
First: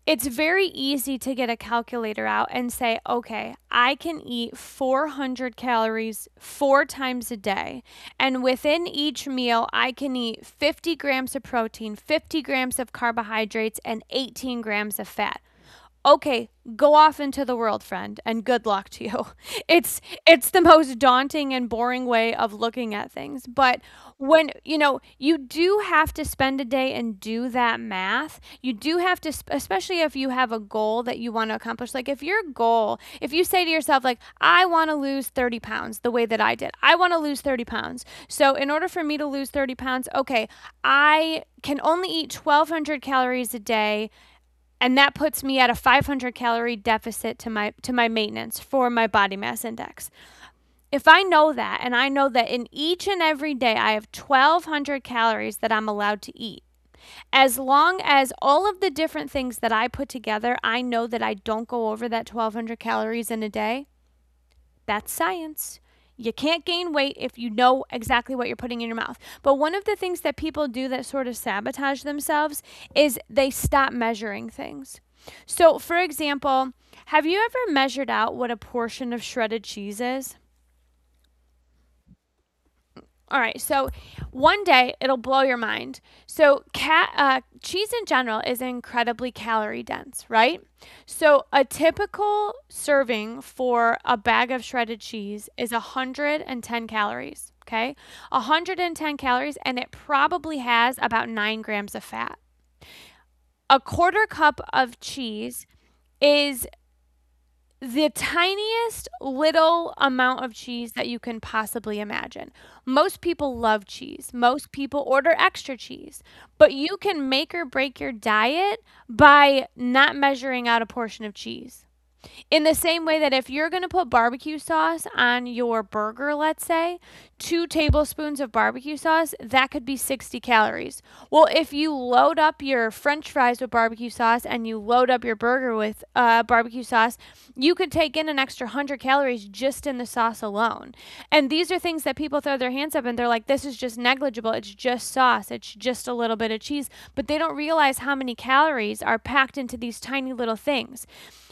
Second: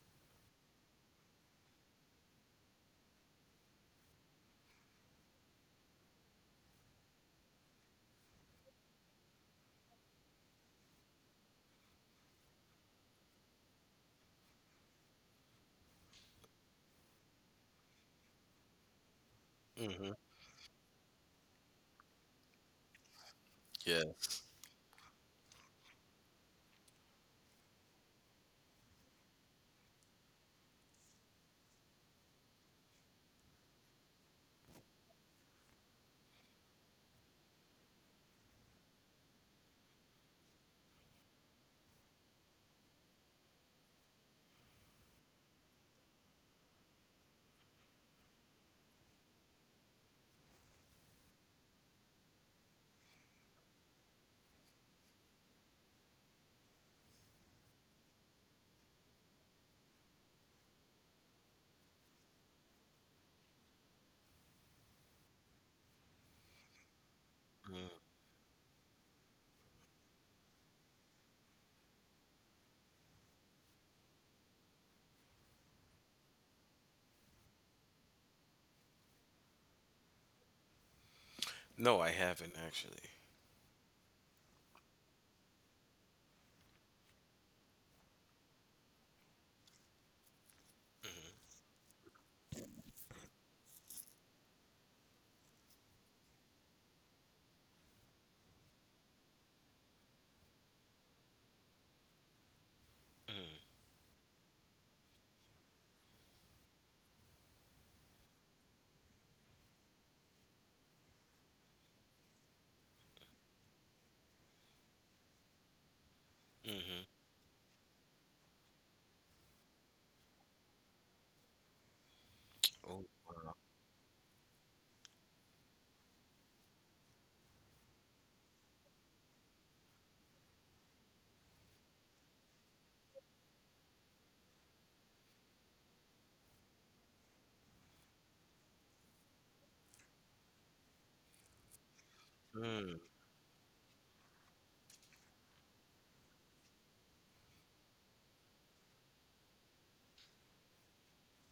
Speaker 1: it's very easy to get a calculator out and say, okay, I can eat four hundred calories four times a day. And within each meal, I can eat fifty grams of protein, fifty grams of carbohydrates, and eighteen grams of fat. Okay, go off into the world, friend, and good luck to you. it's
Speaker 2: Hmm.
Speaker 1: it's the most daunting and boring way of looking at things. But
Speaker 2: Yes.
Speaker 1: when you know you do have to spend a day and do that math, you do have to sp- especially if you have a goal that you want to accomplish, like if your goal if you say to yourself, like, I want to lose thirty pounds. The way that I did, I want to lose thirty pounds. So in order for me to lose thirty pounds, okay, I can only eat twelve hundred calories a day, and that puts me at a five hundred calorie deficit to my to my maintenance for my body mass index. If I know that, and I know that in each and every day I have twelve hundred calories that I'm allowed to eat, as long as all of the different things that I put together, I know that I don't go over that twelve hundred calories in a day, that's science. You can't gain weight if you know exactly what you're putting in your mouth. But one of the things that people do that sort of sabotage themselves is they stop measuring things. So, for example, have you ever measured out what a portion of shredded cheese is?
Speaker 2: No, I haven't actually.
Speaker 1: All right, so one day it'll blow your mind. So, cat, uh, cheese in general is incredibly calorie dense, right? So a typical serving for a bag of shredded cheese is one hundred ten calories, okay? one hundred ten calories, and it probably has about nine grams of fat. A quarter cup of cheese is the tiniest little amount of cheese that you can possibly imagine. Most people love cheese. Most people order extra cheese. But you can make or break your diet by not measuring out a portion of cheese. In the
Speaker 2: Oh.
Speaker 1: same way, that if you're going to put barbecue sauce on your burger, let's say, two tablespoons of barbecue sauce, that could be sixty calories. Well, if you load up your french fries with barbecue sauce and you load up your burger with uh, barbecue sauce, you could take in an extra one hundred calories just in the sauce alone. And these are things that people throw their hands
Speaker 2: Mm.
Speaker 1: up, and they're like, this is just negligible. It's just sauce. It's just a little bit of cheese. But they don't realize how many calories are packed into these tiny little things.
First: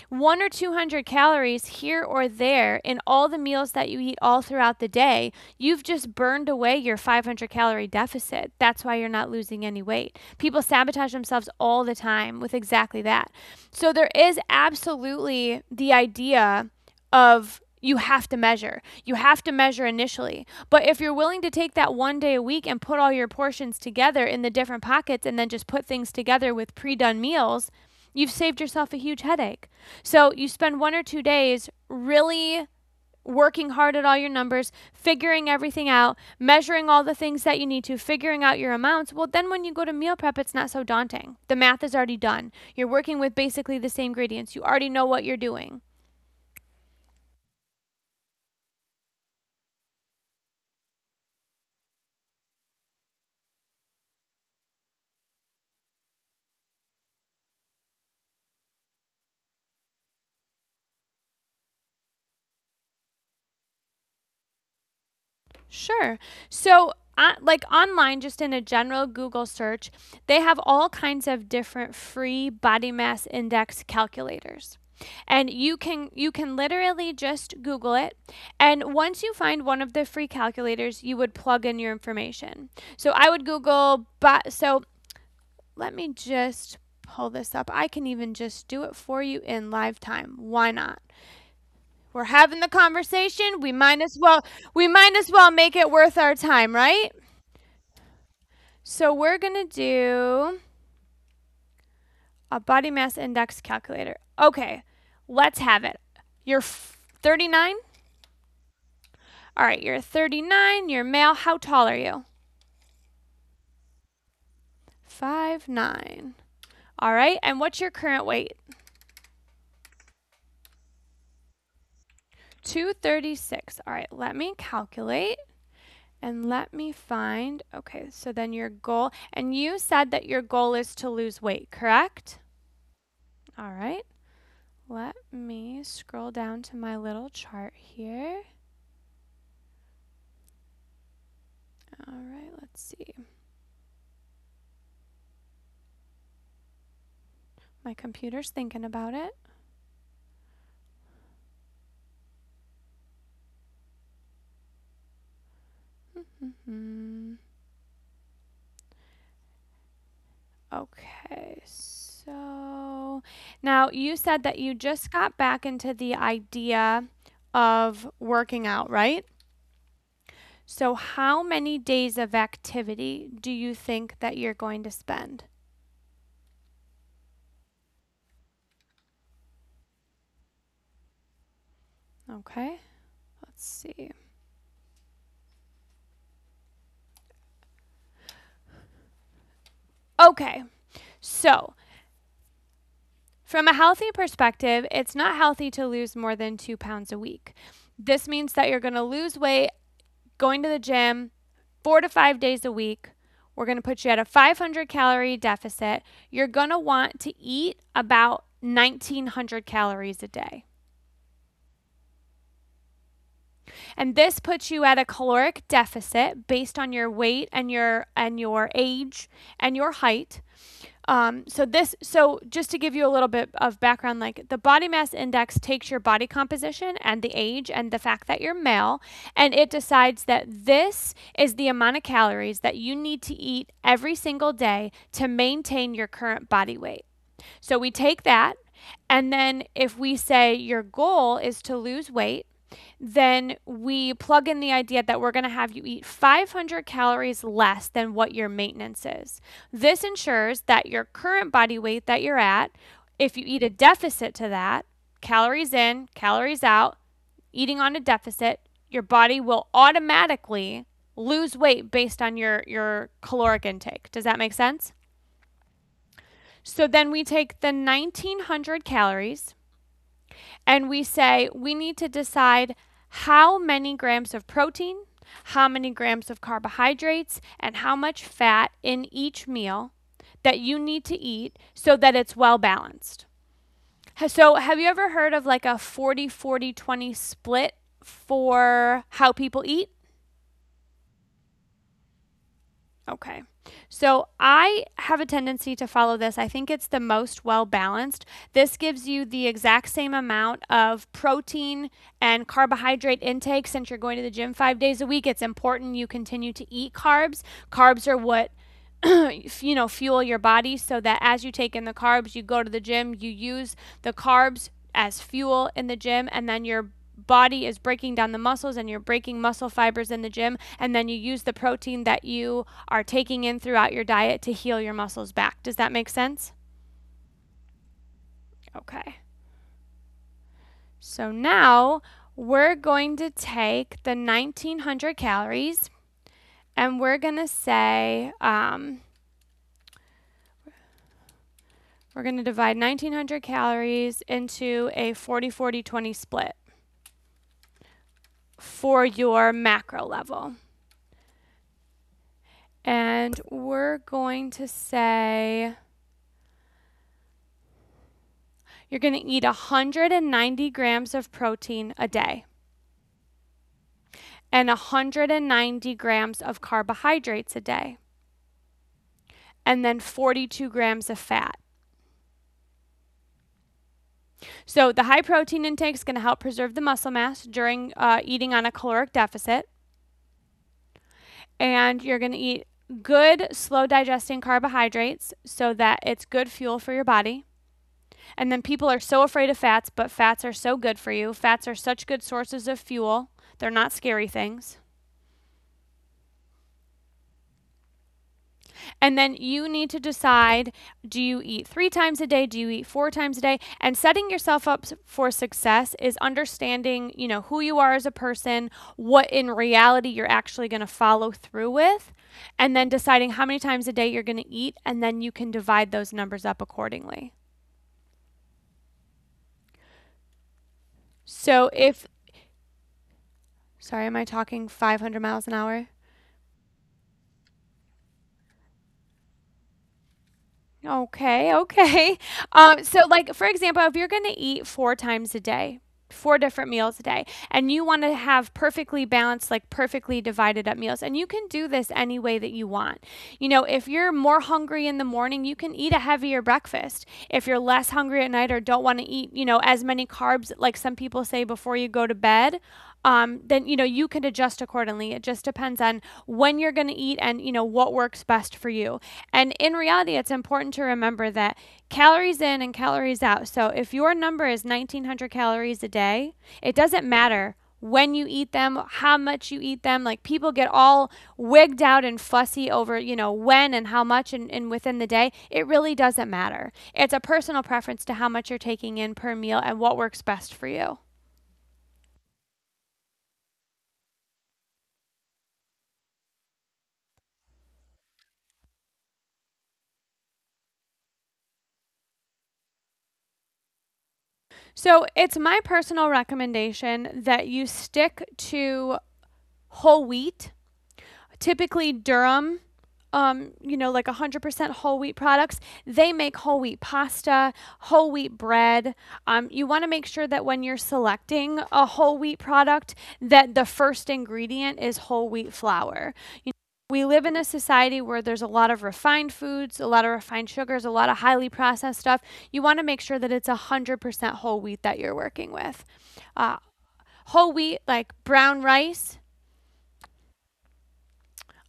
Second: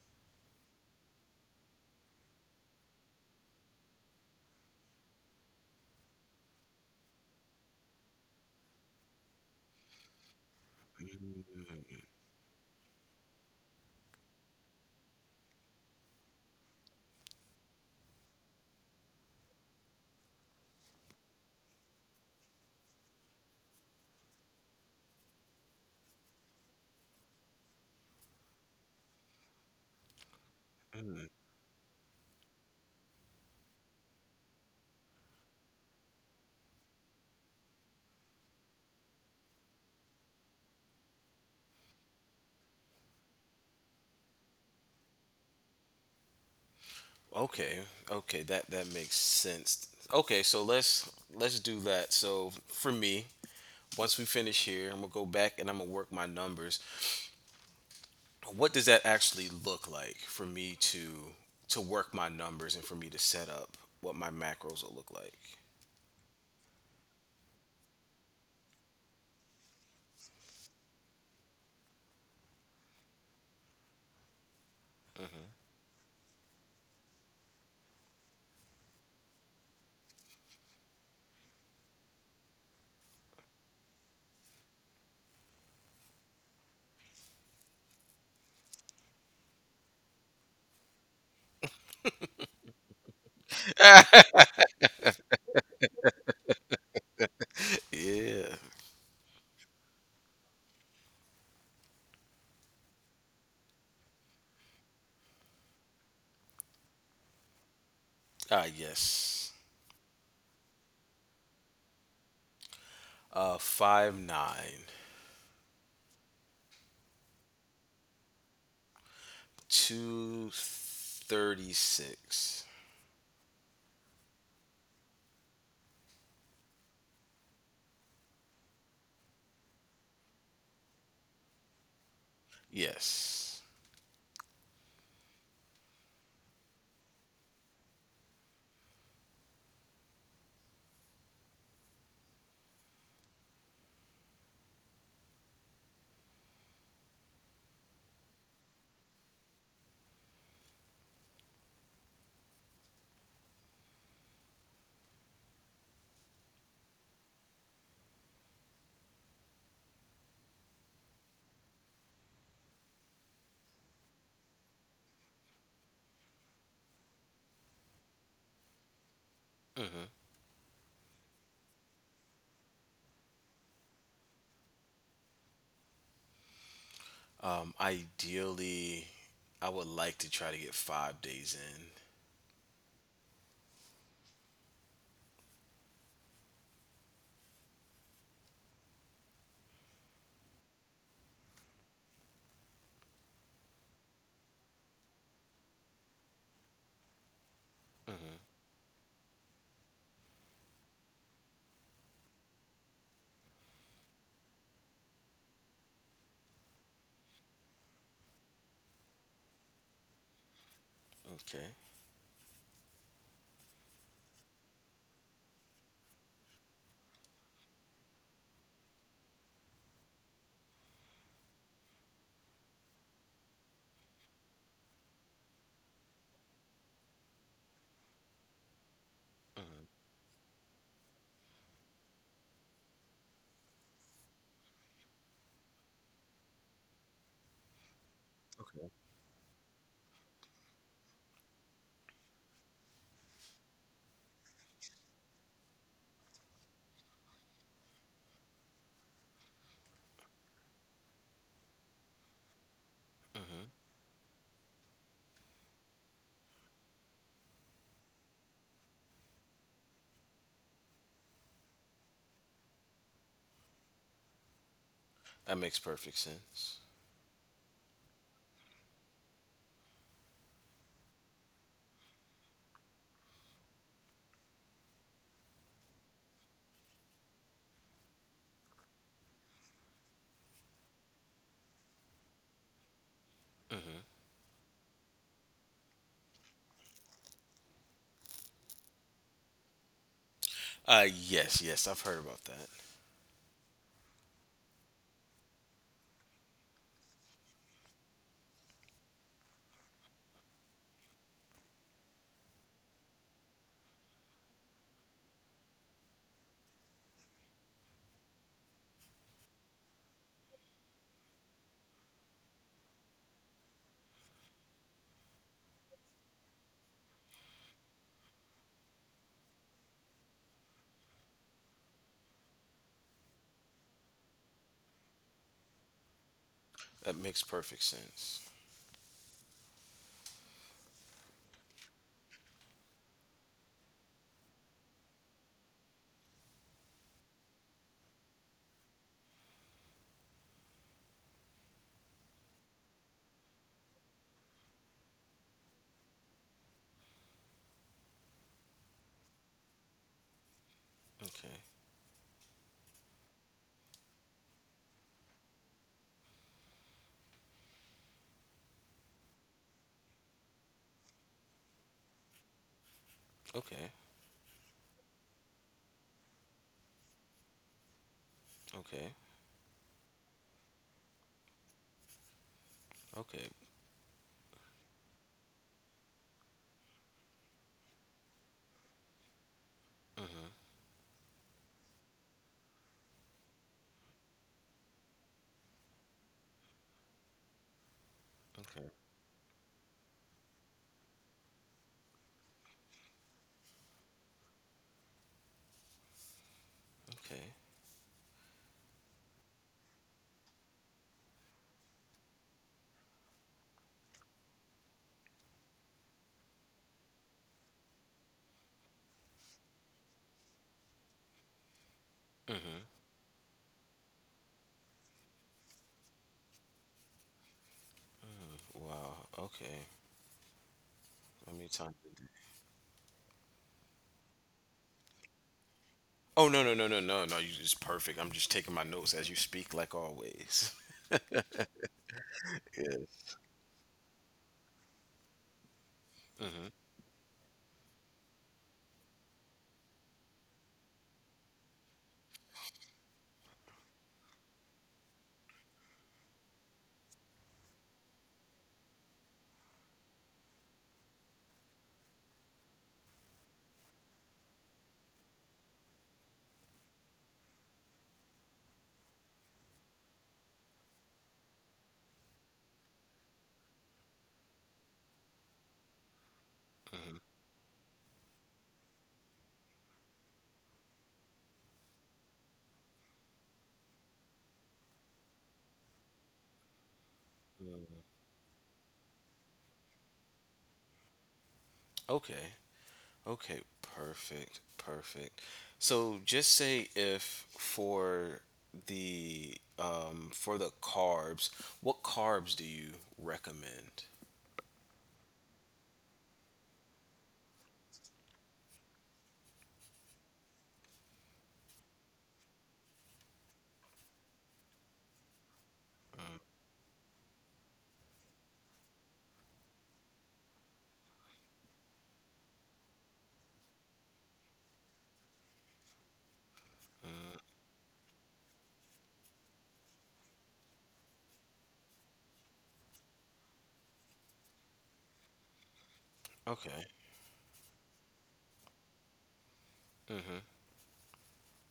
Speaker 1: One or two hundred calories here or there in all the meals that you eat all throughout the day, you've just burned away your five hundred calorie deficit. That's why you're not losing any weight. People sabotage themselves all the time with exactly that. So there is absolutely the idea of you have to measure. You have to measure initially. But if you're willing to take that one day a week and put all your portions together in the different pockets and then just put things together with pre done meals, you've saved yourself a huge headache. So you spend one or two days really working hard at all your numbers, figuring everything out, measuring all the things that you need to, figuring out your amounts. Well, then when you go to meal prep, it's not so daunting. The math is already done. You're working with basically the same ingredients. You already know what you're doing.
Speaker 2: Okay, okay, that that makes sense. Okay, so let's let's do that. So for me, once we finish here, I'm gonna go back and I'm gonna work my numbers. What does that actually look like for me to to work my numbers and for me to set up what my macros will look like?
Speaker 1: Sure. So, uh, like online, just in a general Google search, they have all kinds of different free body mass index calculators. And you can you can literally just Google it, and once you find one of the free calculators, you would plug in your information. So I would Google, but so let me just pull this up. I can even just do it for you in live time. Why not? We're having the conversation. We might as well we might as well make it worth our time, right?
Speaker 2: Yeah.
Speaker 1: So we're going to do a body mass index calculator. Okay. Let's have it. You're thirty-nine?
Speaker 2: Ah, yes.
Speaker 1: All right, you're thirty-nine, you're male. How tall are you?
Speaker 2: Uh, five nine,
Speaker 1: Five nine. All right. And what's your current weight?
Speaker 2: two thirty six.
Speaker 1: two thirty-six. All right, let me calculate and let me find. Okay, so then your goal, and you said that your goal is to lose weight, correct?
Speaker 2: Yes.
Speaker 1: All right. Let me scroll down to my little chart here. All right, let's see. My computer's thinking about it. Mm-hmm. Okay, so now you said that you just got back into the idea of working out, right? So, how many days of activity do you think that you're going to spend?
Speaker 2: Um, ideally, I would like to try to get five days in.
Speaker 1: Okay, let's see. Okay, so from a healthy perspective, it's not healthy to lose more than two pounds a week. This means that you're going to lose weight going to the gym four to five days a week. We're going to put you at a five hundred calorie deficit. You're going to want to eat about nineteen hundred calories a day.
Speaker 2: Okay.
Speaker 1: And this puts you at a caloric deficit based on your weight and your and your age and your height. Um, so this, so just to give you a little bit of background, like the body mass index takes your body composition and the age and the fact that you're male, and it
Speaker 2: Mm.
Speaker 1: decides that this is the amount of calories that you need to eat every single day to maintain your current body weight. So we take that,
Speaker 2: Okay.
Speaker 1: and then if we say your goal is to lose weight, then we plug in the idea that we're going to have you eat five hundred calories less than what your maintenance is. This ensures that your current body weight that you're at, if you eat a deficit to that, calories in, calories out, eating on a deficit, your body will automatically lose weight based on your your caloric intake. Does that make sense?
Speaker 2: That makes perfect sense.
Speaker 1: So then we take the nineteen hundred calories, and we say we need to decide how many grams of protein, how many grams of carbohydrates, and how much fat in each meal that you need to eat so that it's well balanced. So, have you ever heard of like a forty forty twenty split for how people eat?
Speaker 2: Uh, yes, yes, I've heard about that.
Speaker 1: Okay. So I have a tendency to follow this. I think it's the most well balanced. This gives you the exact same amount of protein and carbohydrate intake, since you're going to the gym five days a week. It's important you continue to eat carbs. Carbs are what you know, fuel your body so that as you take in the carbs, you go to the gym, you use the carbs as fuel in the gym, and then your body is breaking down the muscles, and you're breaking muscle fibers in the gym, and then you use the protein that you are taking in throughout your diet to heal your muscles back. Does that make sense?
Speaker 2: That makes perfect sense.
Speaker 1: Okay. So now we're going to take the nineteen hundred calories, and we're going to say, um, we're going to divide nineteen hundred calories into a forty forty twenty split for your macro level.
Speaker 2: Okay.
Speaker 1: And we're going to say you're going to eat one hundred ninety grams of protein a day,
Speaker 2: Okay.
Speaker 1: and one hundred ninety grams of carbohydrates a day,
Speaker 2: Okay.
Speaker 1: and then forty-two grams of fat.
Speaker 2: Okay.
Speaker 1: So the high protein intake is going to help preserve the muscle mass during uh, eating on a caloric deficit. And you're going to eat good, slow digesting carbohydrates so that it's good fuel for your body. And then
Speaker 2: Okay.
Speaker 1: people are so afraid of fats, but fats are so good for you. Fats are such good sources of fuel, they're not scary things.
Speaker 2: Okay.
Speaker 1: And then you need to decide, do you eat three times a day? Do you eat four times a day? And setting yourself up for success is understanding, you know, who you are as a person, what in reality you're actually going to follow through with, and then deciding how many times a day you're going to eat. And then you can divide those numbers up accordingly.
Speaker 2: Wow. Okay. How many
Speaker 1: So
Speaker 2: times?
Speaker 1: if,
Speaker 2: did they-
Speaker 1: sorry, am I talking five hundred miles an hour?
Speaker 2: Oh, no, no, no, no, no, no! You just perfect. I'm just taking my notes as you speak, like always.
Speaker 1: Okay, okay. Um, so like for example, if you're going to eat four times a day, four different meals a day, and you want to have perfectly balanced, like perfectly divided up meals, and you can do this any way that you want. You know, if you're more hungry in the morning, you can eat a heavier breakfast. If you're less hungry at night or don't want to eat, you know, as many carbs like some people say before you go to bed, um, then you know you can adjust accordingly. It just depends on when you're going to eat and you know what works best for you. And in reality, it's important to remember that calories in and calories out. So if your number is nineteen hundred calories a day, it doesn't matter when you eat them, how much you eat them. Like people get all wigged out and fussy over, you know, when and how much and, and within the day. It really doesn't matter. It's a personal preference to how much you're taking in per meal and what works best for you.
Speaker 2: Okay. Okay, perfect, perfect. So just say if for the um for the carbs, what carbs do you recommend?
Speaker 1: So it's my personal recommendation that you stick to whole wheat, typically Durham. Um, you know, like one hundred percent whole wheat products. They make whole wheat pasta, whole wheat bread. Um, you want to make sure that when you're selecting a whole wheat product, that the first ingredient is whole wheat flour. You know, we live in a society where there's a lot of refined foods, a lot of refined sugars, a lot of highly processed stuff. You want to make sure that it's one hundred percent whole wheat that you're working with. Uh,
Speaker 2: Okay.
Speaker 1: Whole wheat, like brown rice,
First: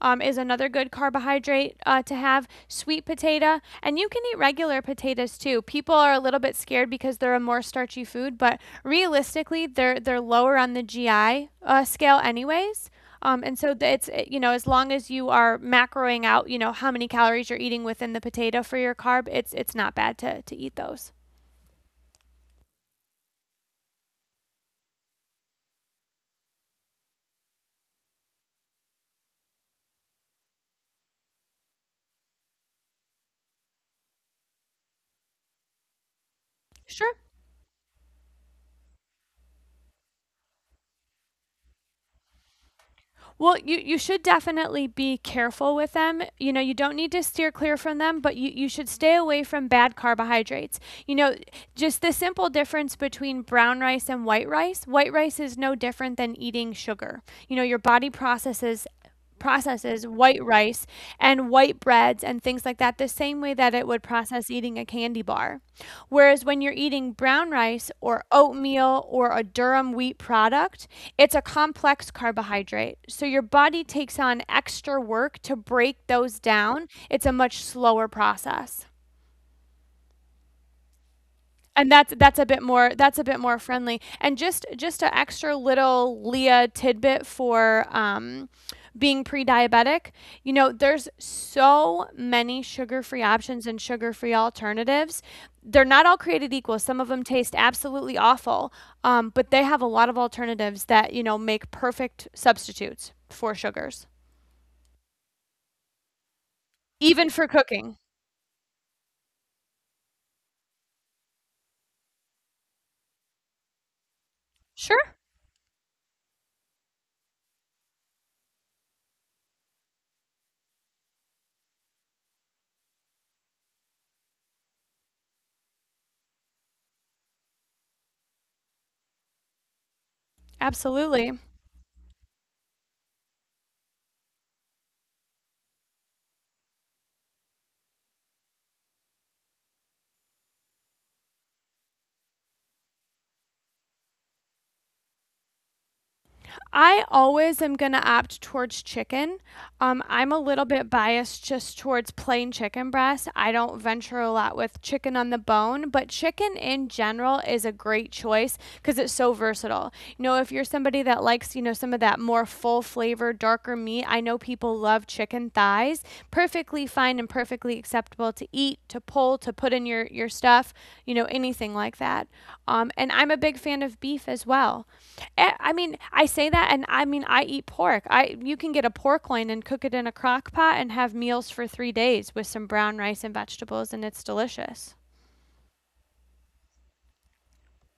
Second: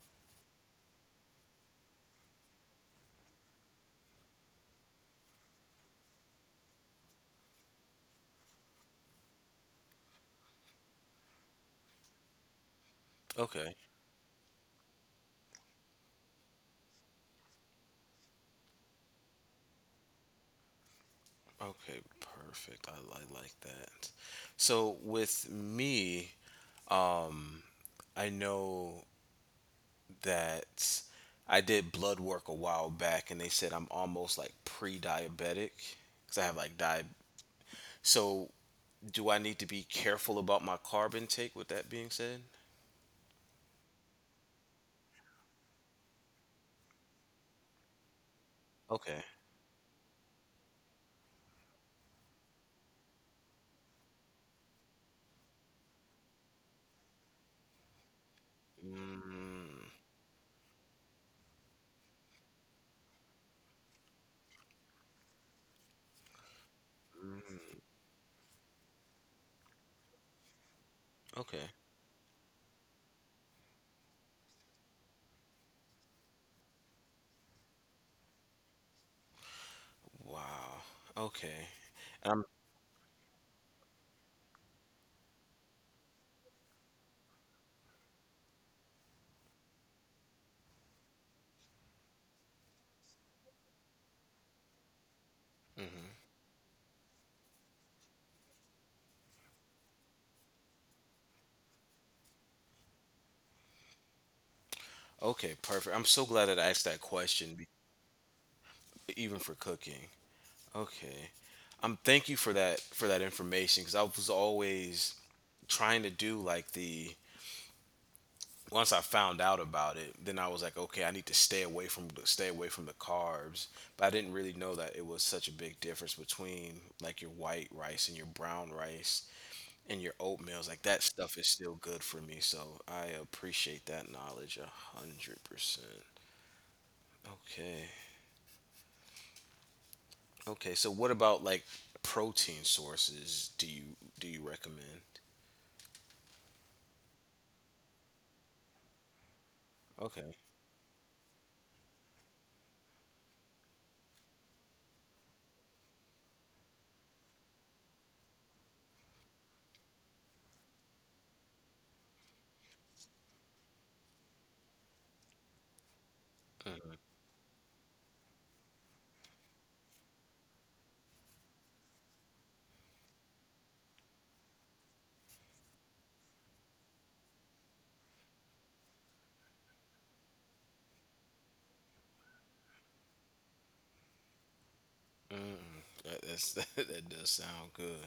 Speaker 1: um, is another good carbohydrate uh, to have. Sweet potato, and you can eat regular potatoes too. People are a little bit scared because they're a more starchy food, but realistically, they're they're lower on the G I uh, scale anyways. Um, and
Speaker 2: Okay.
Speaker 1: so it's uh, you know, as long as you are macroing out, you know how many calories you're eating within the potato for your carb, it's it's not bad to to eat those.
Speaker 2: Okay, perfect. I, I like that. So with me, um, I know that I did blood work a while back, and they said I'm almost like pre-diabetic because I have like di
Speaker 1: Sure.
Speaker 2: So, do I need to be careful about my carb intake with that being said?
Speaker 1: Well, you, you should definitely be careful with them. You know, you don't need to steer clear from them, but you, you should
Speaker 2: Okay.
Speaker 1: stay away from bad carbohydrates. You know, just the simple difference between brown rice and white rice. White rice is no different than eating sugar. You know, your body processes processes white rice and white breads and things like that the same way that it would process eating a candy bar. Whereas when you're eating brown rice or oatmeal or a durum wheat product, it's a
Speaker 2: Okay.
Speaker 1: complex carbohydrate. So your body takes on extra work to break those down. It's a much slower process,
Speaker 2: Wow. Okay.
Speaker 1: and that's
Speaker 2: Um
Speaker 1: that's a bit more, that's a bit more friendly, and just just an extra little leah tidbit for um, being pre-diabetic. You know, there's so many sugar-free options and sugar-free alternatives. They're not all created equal. Some of them taste absolutely awful. Um, but they have a lot of alternatives that, you know, make perfect substitutes for sugars,
Speaker 2: okay, perfect. I'm so glad that I asked that
Speaker 1: even
Speaker 2: question
Speaker 1: for
Speaker 2: be-
Speaker 1: cooking.
Speaker 2: Even for cooking. Okay. Um thank you for that for that information cuz I was always
Speaker 1: Sure.
Speaker 2: trying to do like the once I found out about it, then I was like, okay, I need to stay away from stay away from the carbs. But I didn't really know that it was such a big difference between like your white rice and your brown rice and your oatmeals. Like that stuff
Speaker 1: Absolutely.
Speaker 2: is still good for me, so I appreciate that knowledge a hundred percent. Okay, okay. So what about like protein sources? Do you do you recommend?
Speaker 1: I always am going to opt towards chicken. Um,
Speaker 2: Okay.
Speaker 1: I'm a little bit biased just towards plain chicken breast. I don't venture a lot with chicken on the bone, but chicken in general is a great choice because it's so versatile. You know, if you're somebody that likes, you know, some of that more full flavor, darker meat, I know people love chicken thigh size,
Speaker 2: Mhm.
Speaker 1: perfectly fine and perfectly acceptable to eat, to pull, to put in your, your stuff, you know, anything like that. Um, and I'm a big fan of beef as well. Eh, I mean, I say that, and I mean, I eat pork. I You can get a pork loin and cook it in a crock pot and have meals for three days with some brown rice and vegetables, and it's delicious.
Speaker 2: That, that's, that does sound good.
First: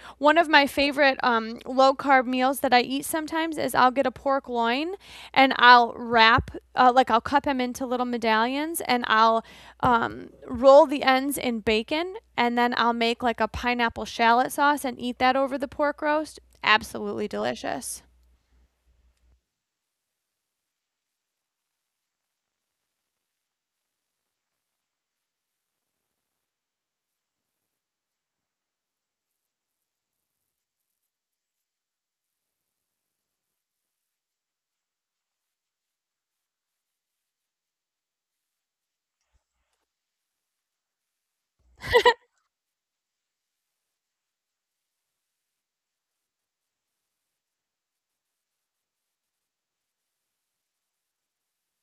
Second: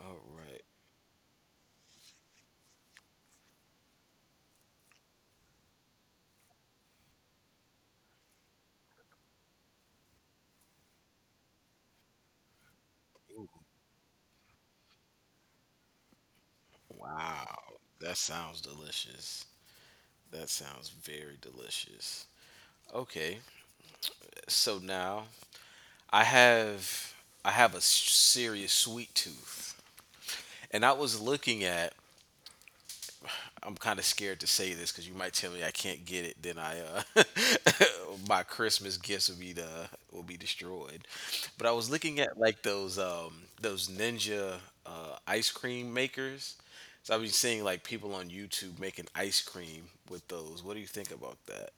Speaker 2: All
Speaker 1: One of
Speaker 2: right.
Speaker 1: my favorite um, low carb meals that I eat sometimes is I'll get a pork loin and I'll wrap, uh, like I'll cut them into little medallions and I'll um, roll the ends in bacon and then I'll make like a pineapple shallot sauce and eat that over the pork roast. Absolutely
Speaker 2: Wow,
Speaker 1: delicious.
Speaker 2: that sounds delicious. That sounds very delicious. Okay, so now I have I have a s- serious sweet tooth, and I was looking at I'm kind of scared to say this because you might tell me I can't get it. Then I, uh, my Christmas gifts will be the will be destroyed. But I was looking at like those um those ninja uh, ice cream makers. So I've been seeing like people on YouTube making ice cream with those. What do you think about that?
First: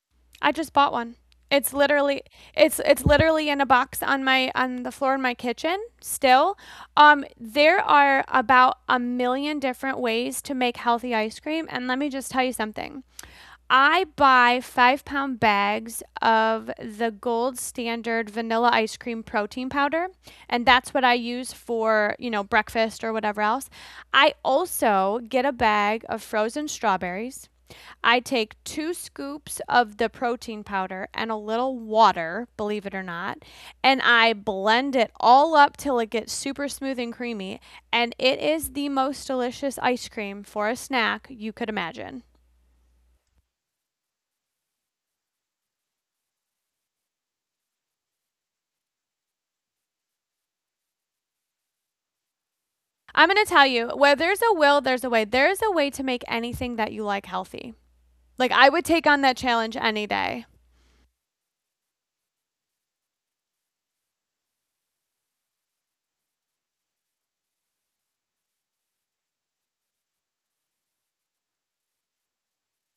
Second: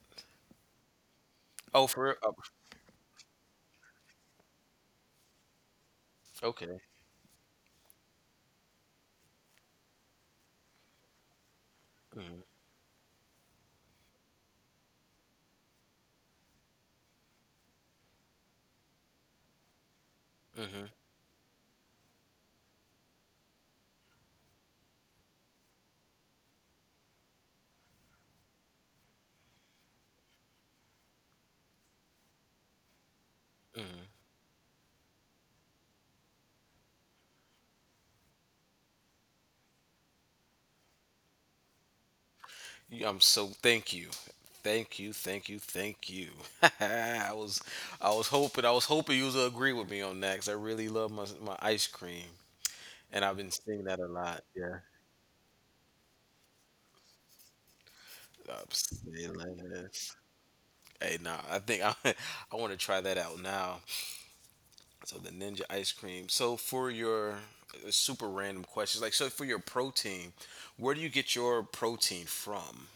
Speaker 1: I just bought one. It's
Speaker 2: Oh, for real?
Speaker 1: literally,
Speaker 2: Oh,
Speaker 1: it's it's literally in a box on my, on the floor in my kitchen still. Um there are about a million different ways to make healthy ice cream, and let me just tell you something. I buy five pound bags of the gold standard vanilla ice cream protein powder, and
Speaker 2: okay.
Speaker 1: that's what I use for, you know, breakfast or whatever else. I also get a bag of frozen strawberries. I take two scoops of the protein powder and a little water, believe it or not, and I blend it all up till it gets super smooth and creamy. And it is the most delicious ice cream for a snack you could imagine.
Speaker 2: Yeah, I'm so thank you. Thank you, thank you, thank you. I was I was hoping I was hoping you would agree with me on that. Cause I really love my my ice cream and
Speaker 1: I'm
Speaker 2: I've
Speaker 1: going to
Speaker 2: been
Speaker 1: tell
Speaker 2: seeing
Speaker 1: you,
Speaker 2: that a
Speaker 1: where there's
Speaker 2: lot.
Speaker 1: a
Speaker 2: Yeah.
Speaker 1: will, there's a way. There's a way to make anything that you like healthy. Like
Speaker 2: I'm
Speaker 1: I would take on
Speaker 2: saying
Speaker 1: that
Speaker 2: like
Speaker 1: challenge any
Speaker 2: this.
Speaker 1: day.
Speaker 2: Hey, nah, I think I I want to try that out now. So the ninja ice cream. So for your uh, super random questions, like so for your protein, where do you get your protein from?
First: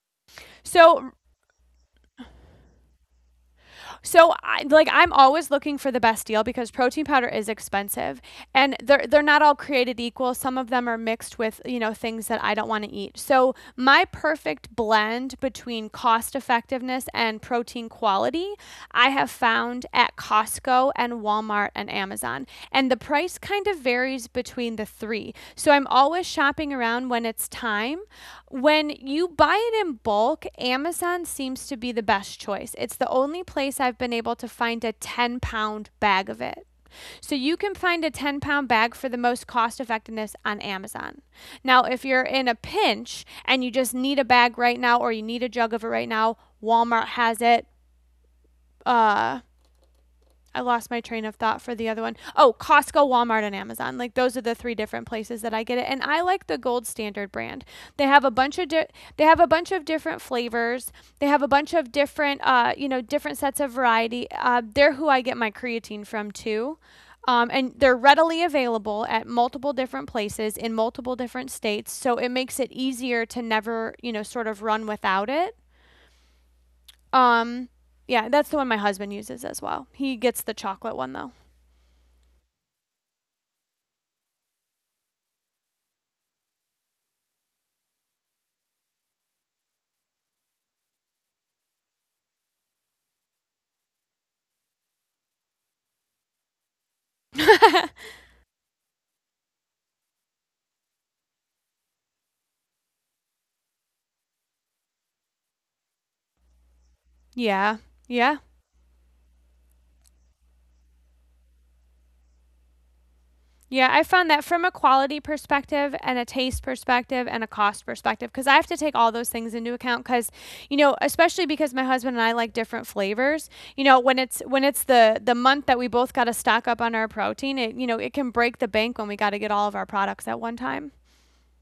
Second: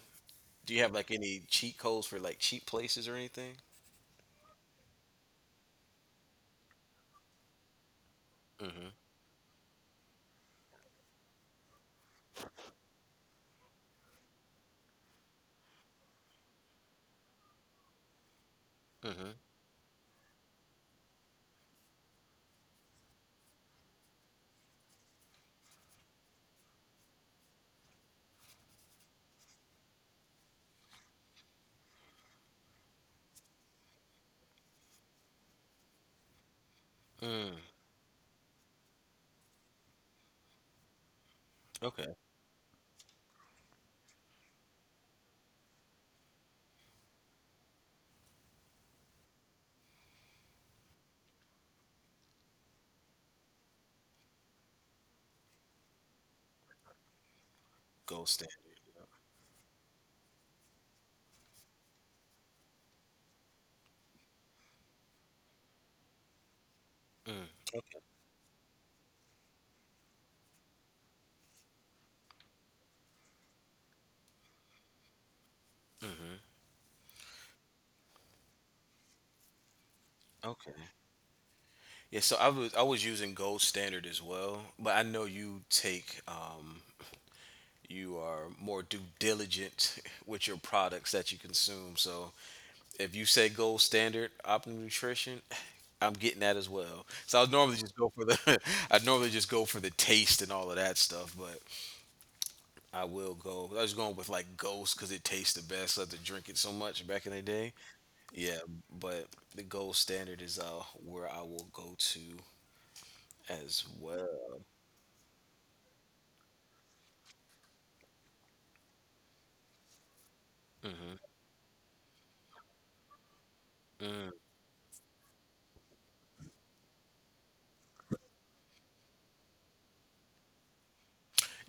Speaker 2: Do you have like
Speaker 1: So
Speaker 2: any cheat codes for like cheap places or anything?
Speaker 1: so I, like I'm always looking for the best deal because protein powder is expensive, and they're they're not all created equal. Some of them are mixed with, you know, things that I don't want to eat. So my perfect blend between cost effectiveness and protein quality I have found at Costco Costco and Walmart and Amazon. And the price kind of varies between the three. So I'm always shopping around when it's time. When you buy it in bulk, Amazon seems to be the best choice. It's the only place I've been able to find a ten pound bag of it. So you can find a ten pound bag for the most cost effectiveness on Amazon. Now, if
Speaker 2: Okay,
Speaker 1: you're in a pinch and you just need a bag right now or you need a jug of it right now, Walmart has it. Uh, I lost my train of thought for the other one. Oh, Costco, Walmart, and Amazon. Like those are the three different places that I get it. And I like the Gold Standard brand. They
Speaker 2: gold
Speaker 1: have a
Speaker 2: standard.
Speaker 1: bunch of di- they have a bunch of different flavors. They have a bunch of different uh, you know, different sets of variety. Uh, they're who I get my creatine from too. Um,
Speaker 2: Mm.
Speaker 1: and they're readily available at multiple different places in multiple different states, so it makes it easier to never, you know, sort of run without it.
Speaker 2: Mhm.
Speaker 1: Um, yeah, that's the one my husband uses as well. He gets the
Speaker 2: Okay.
Speaker 1: chocolate one though.
Speaker 2: Yeah, so I was I was using gold standard as well, but I know you take um you are more due diligent with your products that you consume. So if you say gold standard Optimum nutrition, I'm getting that as well. So I would normally just go for the I would normally just go for the taste and all of that stuff, but I will go. I was going with like Ghost because it tastes the best. I had to drink it so much back in the day.
Speaker 1: Yeah. Yeah.
Speaker 2: Yeah, but the gold standard is uh where I will go to as
Speaker 1: Yeah, I found that
Speaker 2: well.
Speaker 1: from a quality perspective and a taste perspective and a cost perspective, because I have to take all those things into account. Because, you know, especially because my husband and I like different flavors. You know, when it's when it's the the month that we both got to stock up on our protein, it, you know, it can break the bank when we got to get all of our products at one time.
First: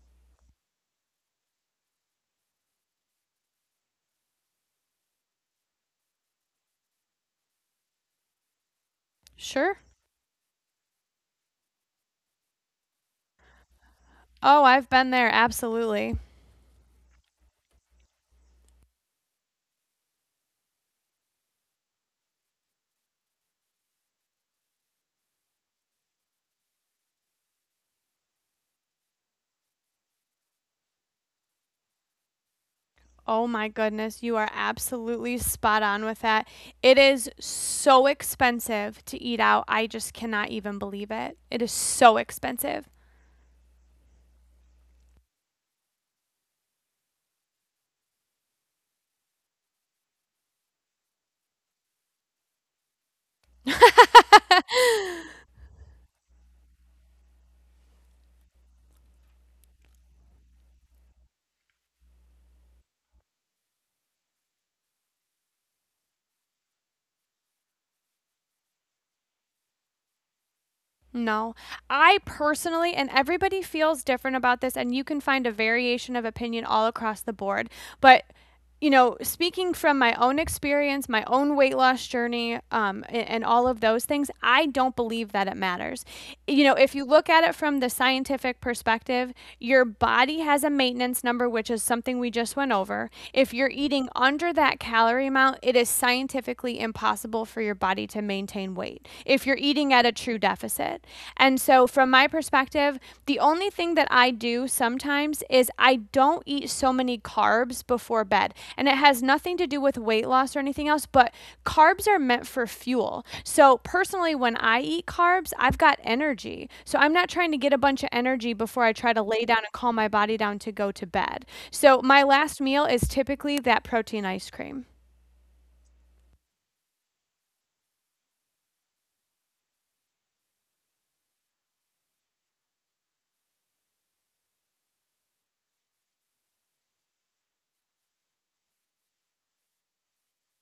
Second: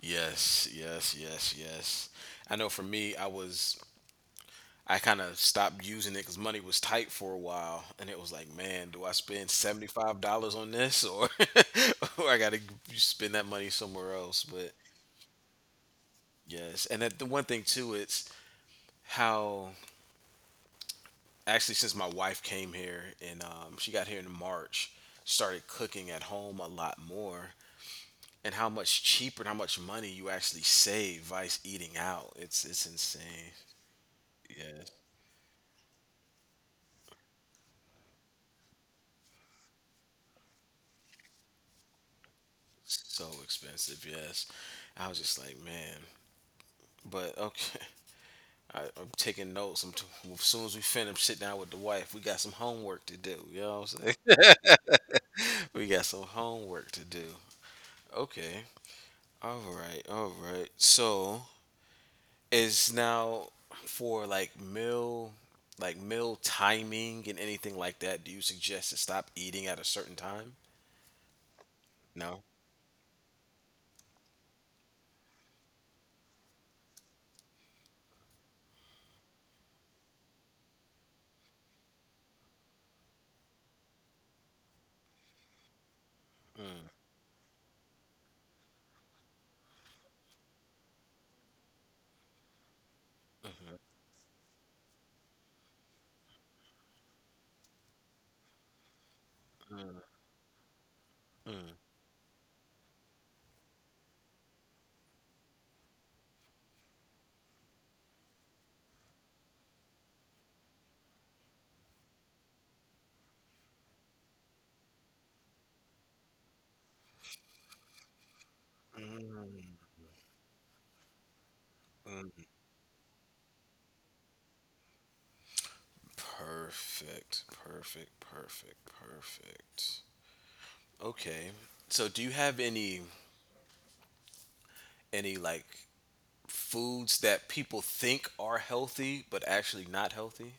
Speaker 2: Yes, yes, yes, yes. I know for me, I was I kind of stopped using it because money was tight for a while, and it was like, man, do I spend
Speaker 1: Sure.
Speaker 2: seventy five dollars on this, or or I gotta spend that money somewhere else?
Speaker 1: Oh,
Speaker 2: But
Speaker 1: I've been there. Absolutely.
Speaker 2: yes, and that, the one thing too, it's how actually since my wife came here and um, she got here in March, started cooking at home a lot more. And how much cheaper and how much money you actually save vice eating out. It's it's
Speaker 1: Oh
Speaker 2: insane.
Speaker 1: my goodness, you are
Speaker 2: Yeah,
Speaker 1: absolutely spot on with that. It is so expensive to eat out. I just cannot even believe it. It is so expensive.
Speaker 2: it's so expensive. Yes, I was just like, man. But okay, I, I'm taking notes. I'm t- as soon as we finish, sit down with the wife. We got some homework to do. You know what I'm saying? We got some homework to do. Okay. All right. All right. So is now for like meal like meal timing and anything like that, do you suggest to stop eating at a certain time?
Speaker 1: No, I
Speaker 2: No.
Speaker 1: personally, and everybody feels different about this, and you can find a variation of opinion all across the board. But you know, speaking from my own experience, my own weight loss journey, um, and, and all of those things, I don't believe that it matters. You know,
Speaker 2: Mm,
Speaker 1: if you look at it from the scientific perspective, your body has a maintenance number, which is something we just went over. If you're
Speaker 2: mhm,
Speaker 1: eating under that calorie amount, it is scientifically impossible for your body to maintain weight if you're eating
Speaker 2: mm,
Speaker 1: at a true deficit. And so
Speaker 2: mm.
Speaker 1: so, from my perspective, the only thing that I do sometimes is I don't eat so many carbs before bed. And it has nothing to do with weight loss or anything else, but carbs are meant for fuel. So, personally, when I eat carbs, I've got energy. So, I'm not trying to get a bunch of energy before I try to lay down and calm my body down to go to bed. So, my last meal is typically that protein ice cream.
Speaker 2: Perfect, perfect, perfect, perfect. Okay. So do you have any any like foods that people think are healthy but actually not healthy?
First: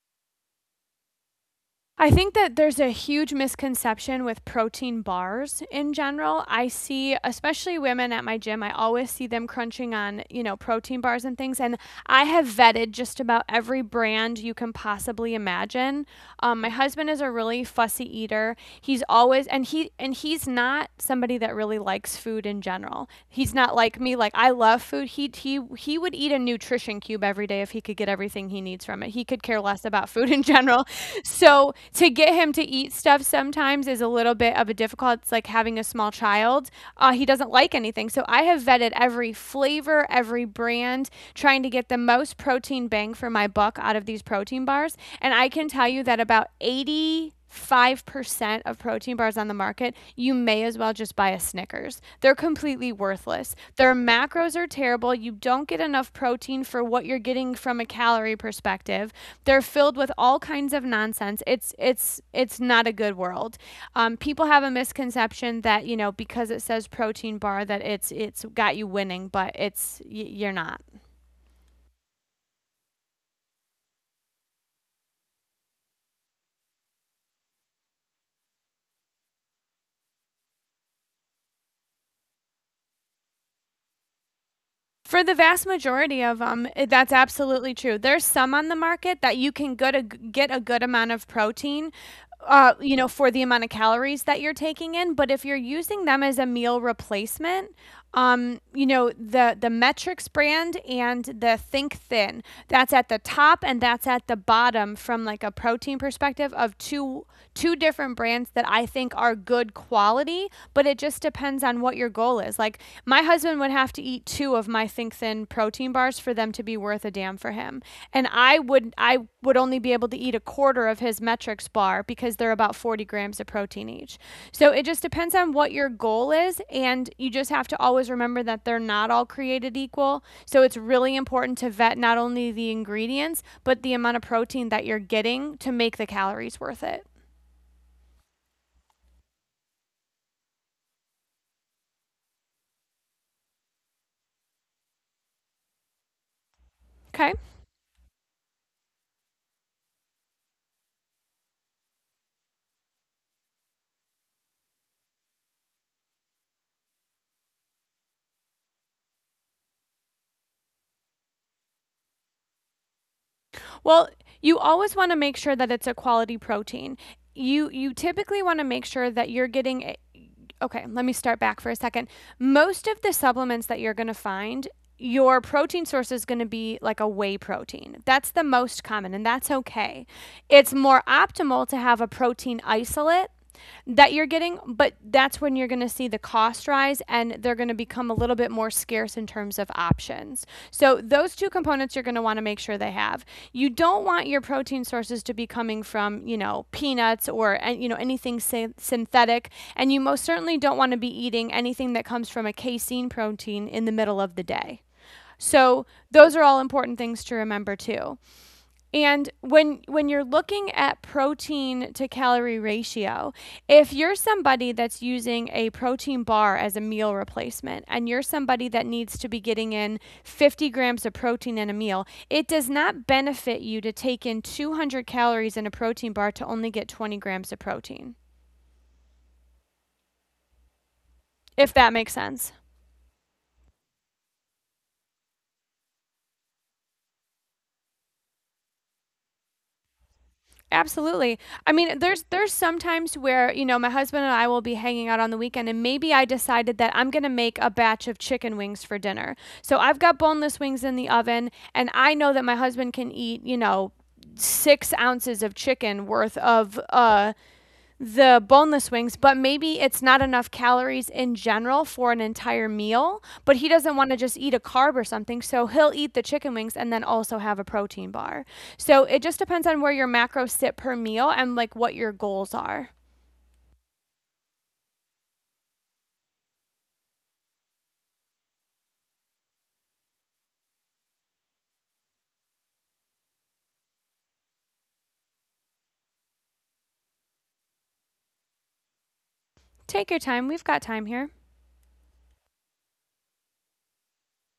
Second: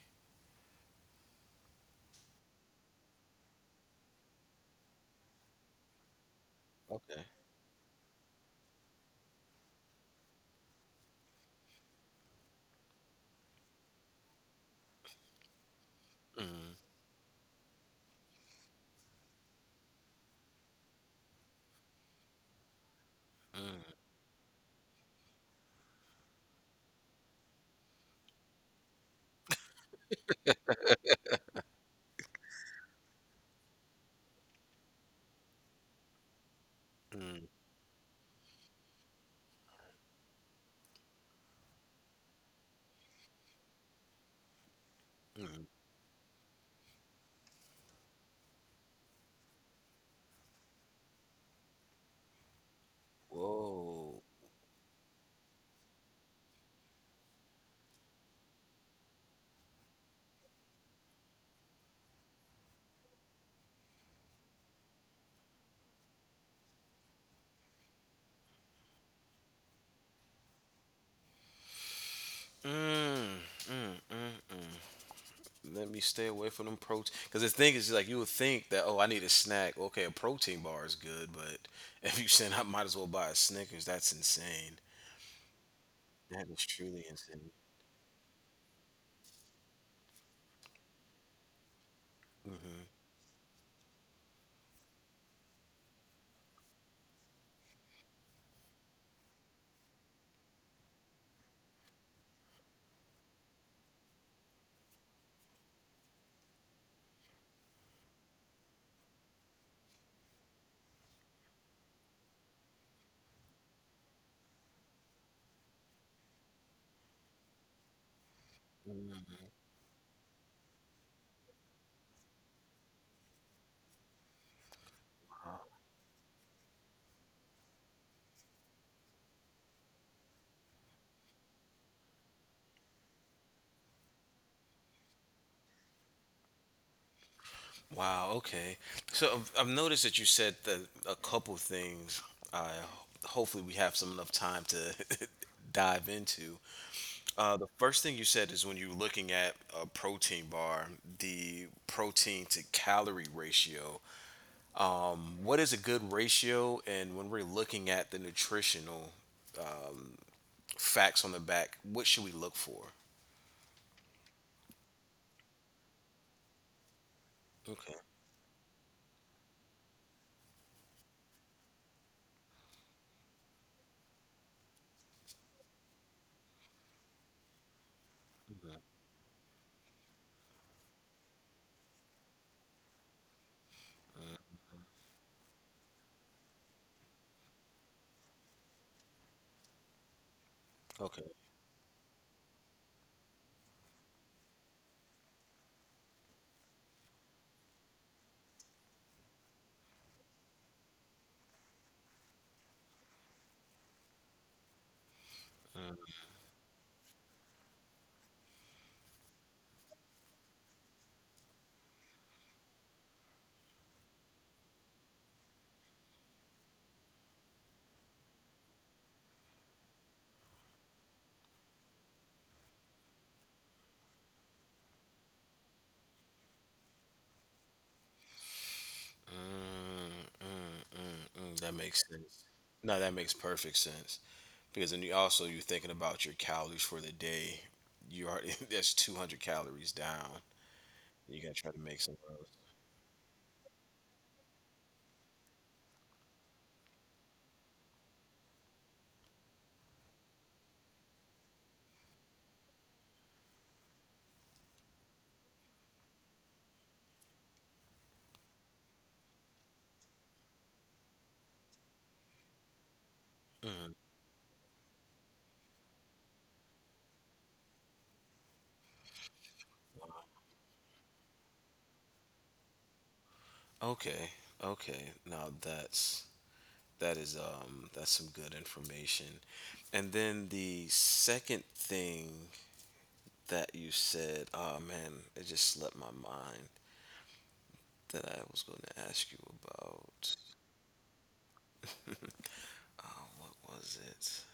Speaker 1: I think that there's a huge misconception with protein bars in general. I see,
Speaker 2: Okay.
Speaker 1: especially women at my gym, I always see them crunching on, you know, protein bars and things. And I have vetted just about every brand you can possibly imagine. Um, my husband is a really fussy eater. He's always and he and he's not somebody that really likes food in general. He's not
Speaker 2: Mm,
Speaker 1: like me. Like I love food. He he he would eat a nutrition cube every day if he could get everything he needs from it. He could care less about food in general. So to get him to eat stuff sometimes is a little bit of a difficult. It's like having a small child. Uh, he
Speaker 2: mm,
Speaker 1: doesn't like anything. So I have vetted every flavor, every brand, trying to get the most protein bang for my buck buck out of these protein bars. And I
Speaker 2: mm.
Speaker 1: can tell you that about eighty-five percent of protein bars on the market, you may as well just buy a Snickers. They're completely worthless. Their
Speaker 2: Whoa.
Speaker 1: macros are terrible. You don't get enough protein for what you're getting from a calorie perspective. They're filled with all kinds of nonsense. It's it's it's not a good world. Um, people have a misconception that, you know, because it says protein bar that it's it's got you winning, but it's you're not.
Speaker 2: Mm. Let me stay away from them protein. Because the thing is, like, you would think that, oh, I need a snack. Okay, a protein bar is good, but if you said I might as well buy a Snickers, that's insane.
Speaker 1: For the vast majority of
Speaker 2: That is
Speaker 1: them,
Speaker 2: truly
Speaker 1: that's
Speaker 2: insane.
Speaker 1: absolutely true. There's some on the market that you can get a g- get a good amount of protein, uh, you know, for the amount of calories that you're taking in. But if you're using them as a meal replacement, um, you know, the the metrics brand and the think thin, that's at the top and that's at the bottom, from like a protein perspective. Of two two different brands that I think are good quality, but it just depends on what your goal is. Like, my husband would have to eat two of my think thin protein bars for them to be worth a damn for him him and i would i would only be able to eat a quarter of his metrics bar because they're about forty grams of protein each. So it just depends on what your goal is, and you just have to always remember that they're not all created equal. So it's really important to vet not only the ingredients but the amount of protein that you're getting to make the calories worth it.
Speaker 2: Wow, okay. So I've, I've noticed that you said that a couple things. I Hopefully we have some enough time to dive into.
Speaker 1: Okay.
Speaker 2: Uh, the first thing you said is when you're looking at a protein bar, the protein to calorie ratio. What is a good ratio? And when we're looking at the nutritional facts on the back, what should we look for?
Speaker 1: Well, you always want to make sure that it's a quality protein. You
Speaker 2: Okay.
Speaker 1: you typically want to make sure that you're getting a, okay, let me start back for a second. Most of the supplements that you're going to find, your protein source is going to be like a whey protein. That's the most common, and that's okay. It's more optimal to have a protein isolate that you're getting, but that's when you're going to see the cost rise and they're going to become a little bit more scarce in terms of options. So,
Speaker 2: Okay.
Speaker 1: those two components you're going to want to make sure they have. You don't want your protein sources to be coming from, you know, peanuts or, uh, you know, anything synthetic. And you most certainly don't want to be eating anything that comes from a casein protein in the middle of the day. So, those are all important things to remember too. And when when you're looking at protein to calorie ratio, if you're somebody that's using a protein bar as a meal replacement and you're somebody that needs to be getting in fifty grams of protein in a meal, it does not benefit you to take in two hundred calories in a protein bar to only get twenty grams of protein.
Speaker 2: Mm, that
Speaker 1: If that
Speaker 2: makes
Speaker 1: makes
Speaker 2: sense.
Speaker 1: sense.
Speaker 2: No, that makes perfect sense because then you also you're thinking about your calories for the day. You are that's two hundred calories down.
Speaker 1: Absolutely.
Speaker 2: You gotta
Speaker 1: I
Speaker 2: try to
Speaker 1: mean,
Speaker 2: make some
Speaker 1: there's
Speaker 2: of
Speaker 1: there's sometimes where, you know, my husband and I will be hanging out on the weekend and maybe I decided that I'm going to make a batch of chicken wings for dinner. So I've got boneless wings in the oven and I know that my husband can eat, you know, six ounces of chicken worth of uh the boneless wings, but maybe it's not enough calories in general for an entire meal, but he
Speaker 2: those.
Speaker 1: doesn't
Speaker 2: Mhm.
Speaker 1: want to just eat a carb or something. So he'll eat the chicken wings and then also have a protein bar. So it just depends on where your macros sit per meal and like what your goals are.
Speaker 2: Okay, okay. Now that's that is um that's some good information. And then the second thing that you said, oh man, it just slipped my mind that I was going to ask you
Speaker 1: Take your
Speaker 2: about.
Speaker 1: time. We've got time here.
Speaker 2: What was it?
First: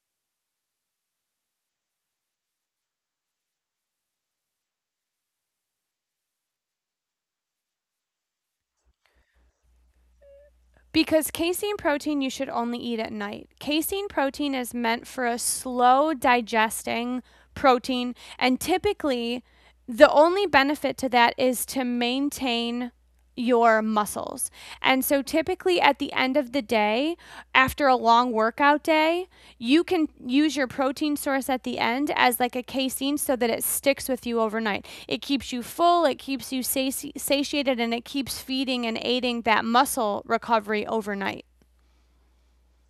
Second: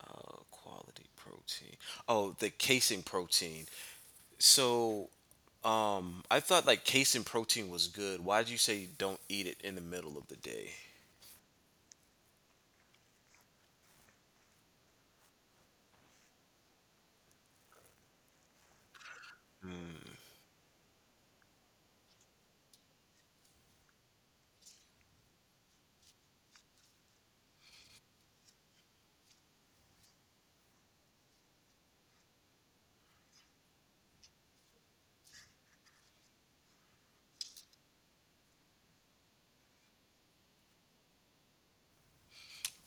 Speaker 2: Uh, Quality protein. Oh, the casein protein. So, um, I thought like casein protein was good. Why did you say don't eat it in the middle of the day?
Speaker 1: Because casein protein you should only eat at night. Casein protein is meant for a slow digesting protein, and typically the only benefit to that is to maintain your muscles. And so typically at the end of the day, after a long workout day, you can use your protein source at the end as like a casein so that it sticks with you overnight. It keeps you full, it keeps you sati- satiated, and it keeps feeding and aiding that muscle recovery overnight.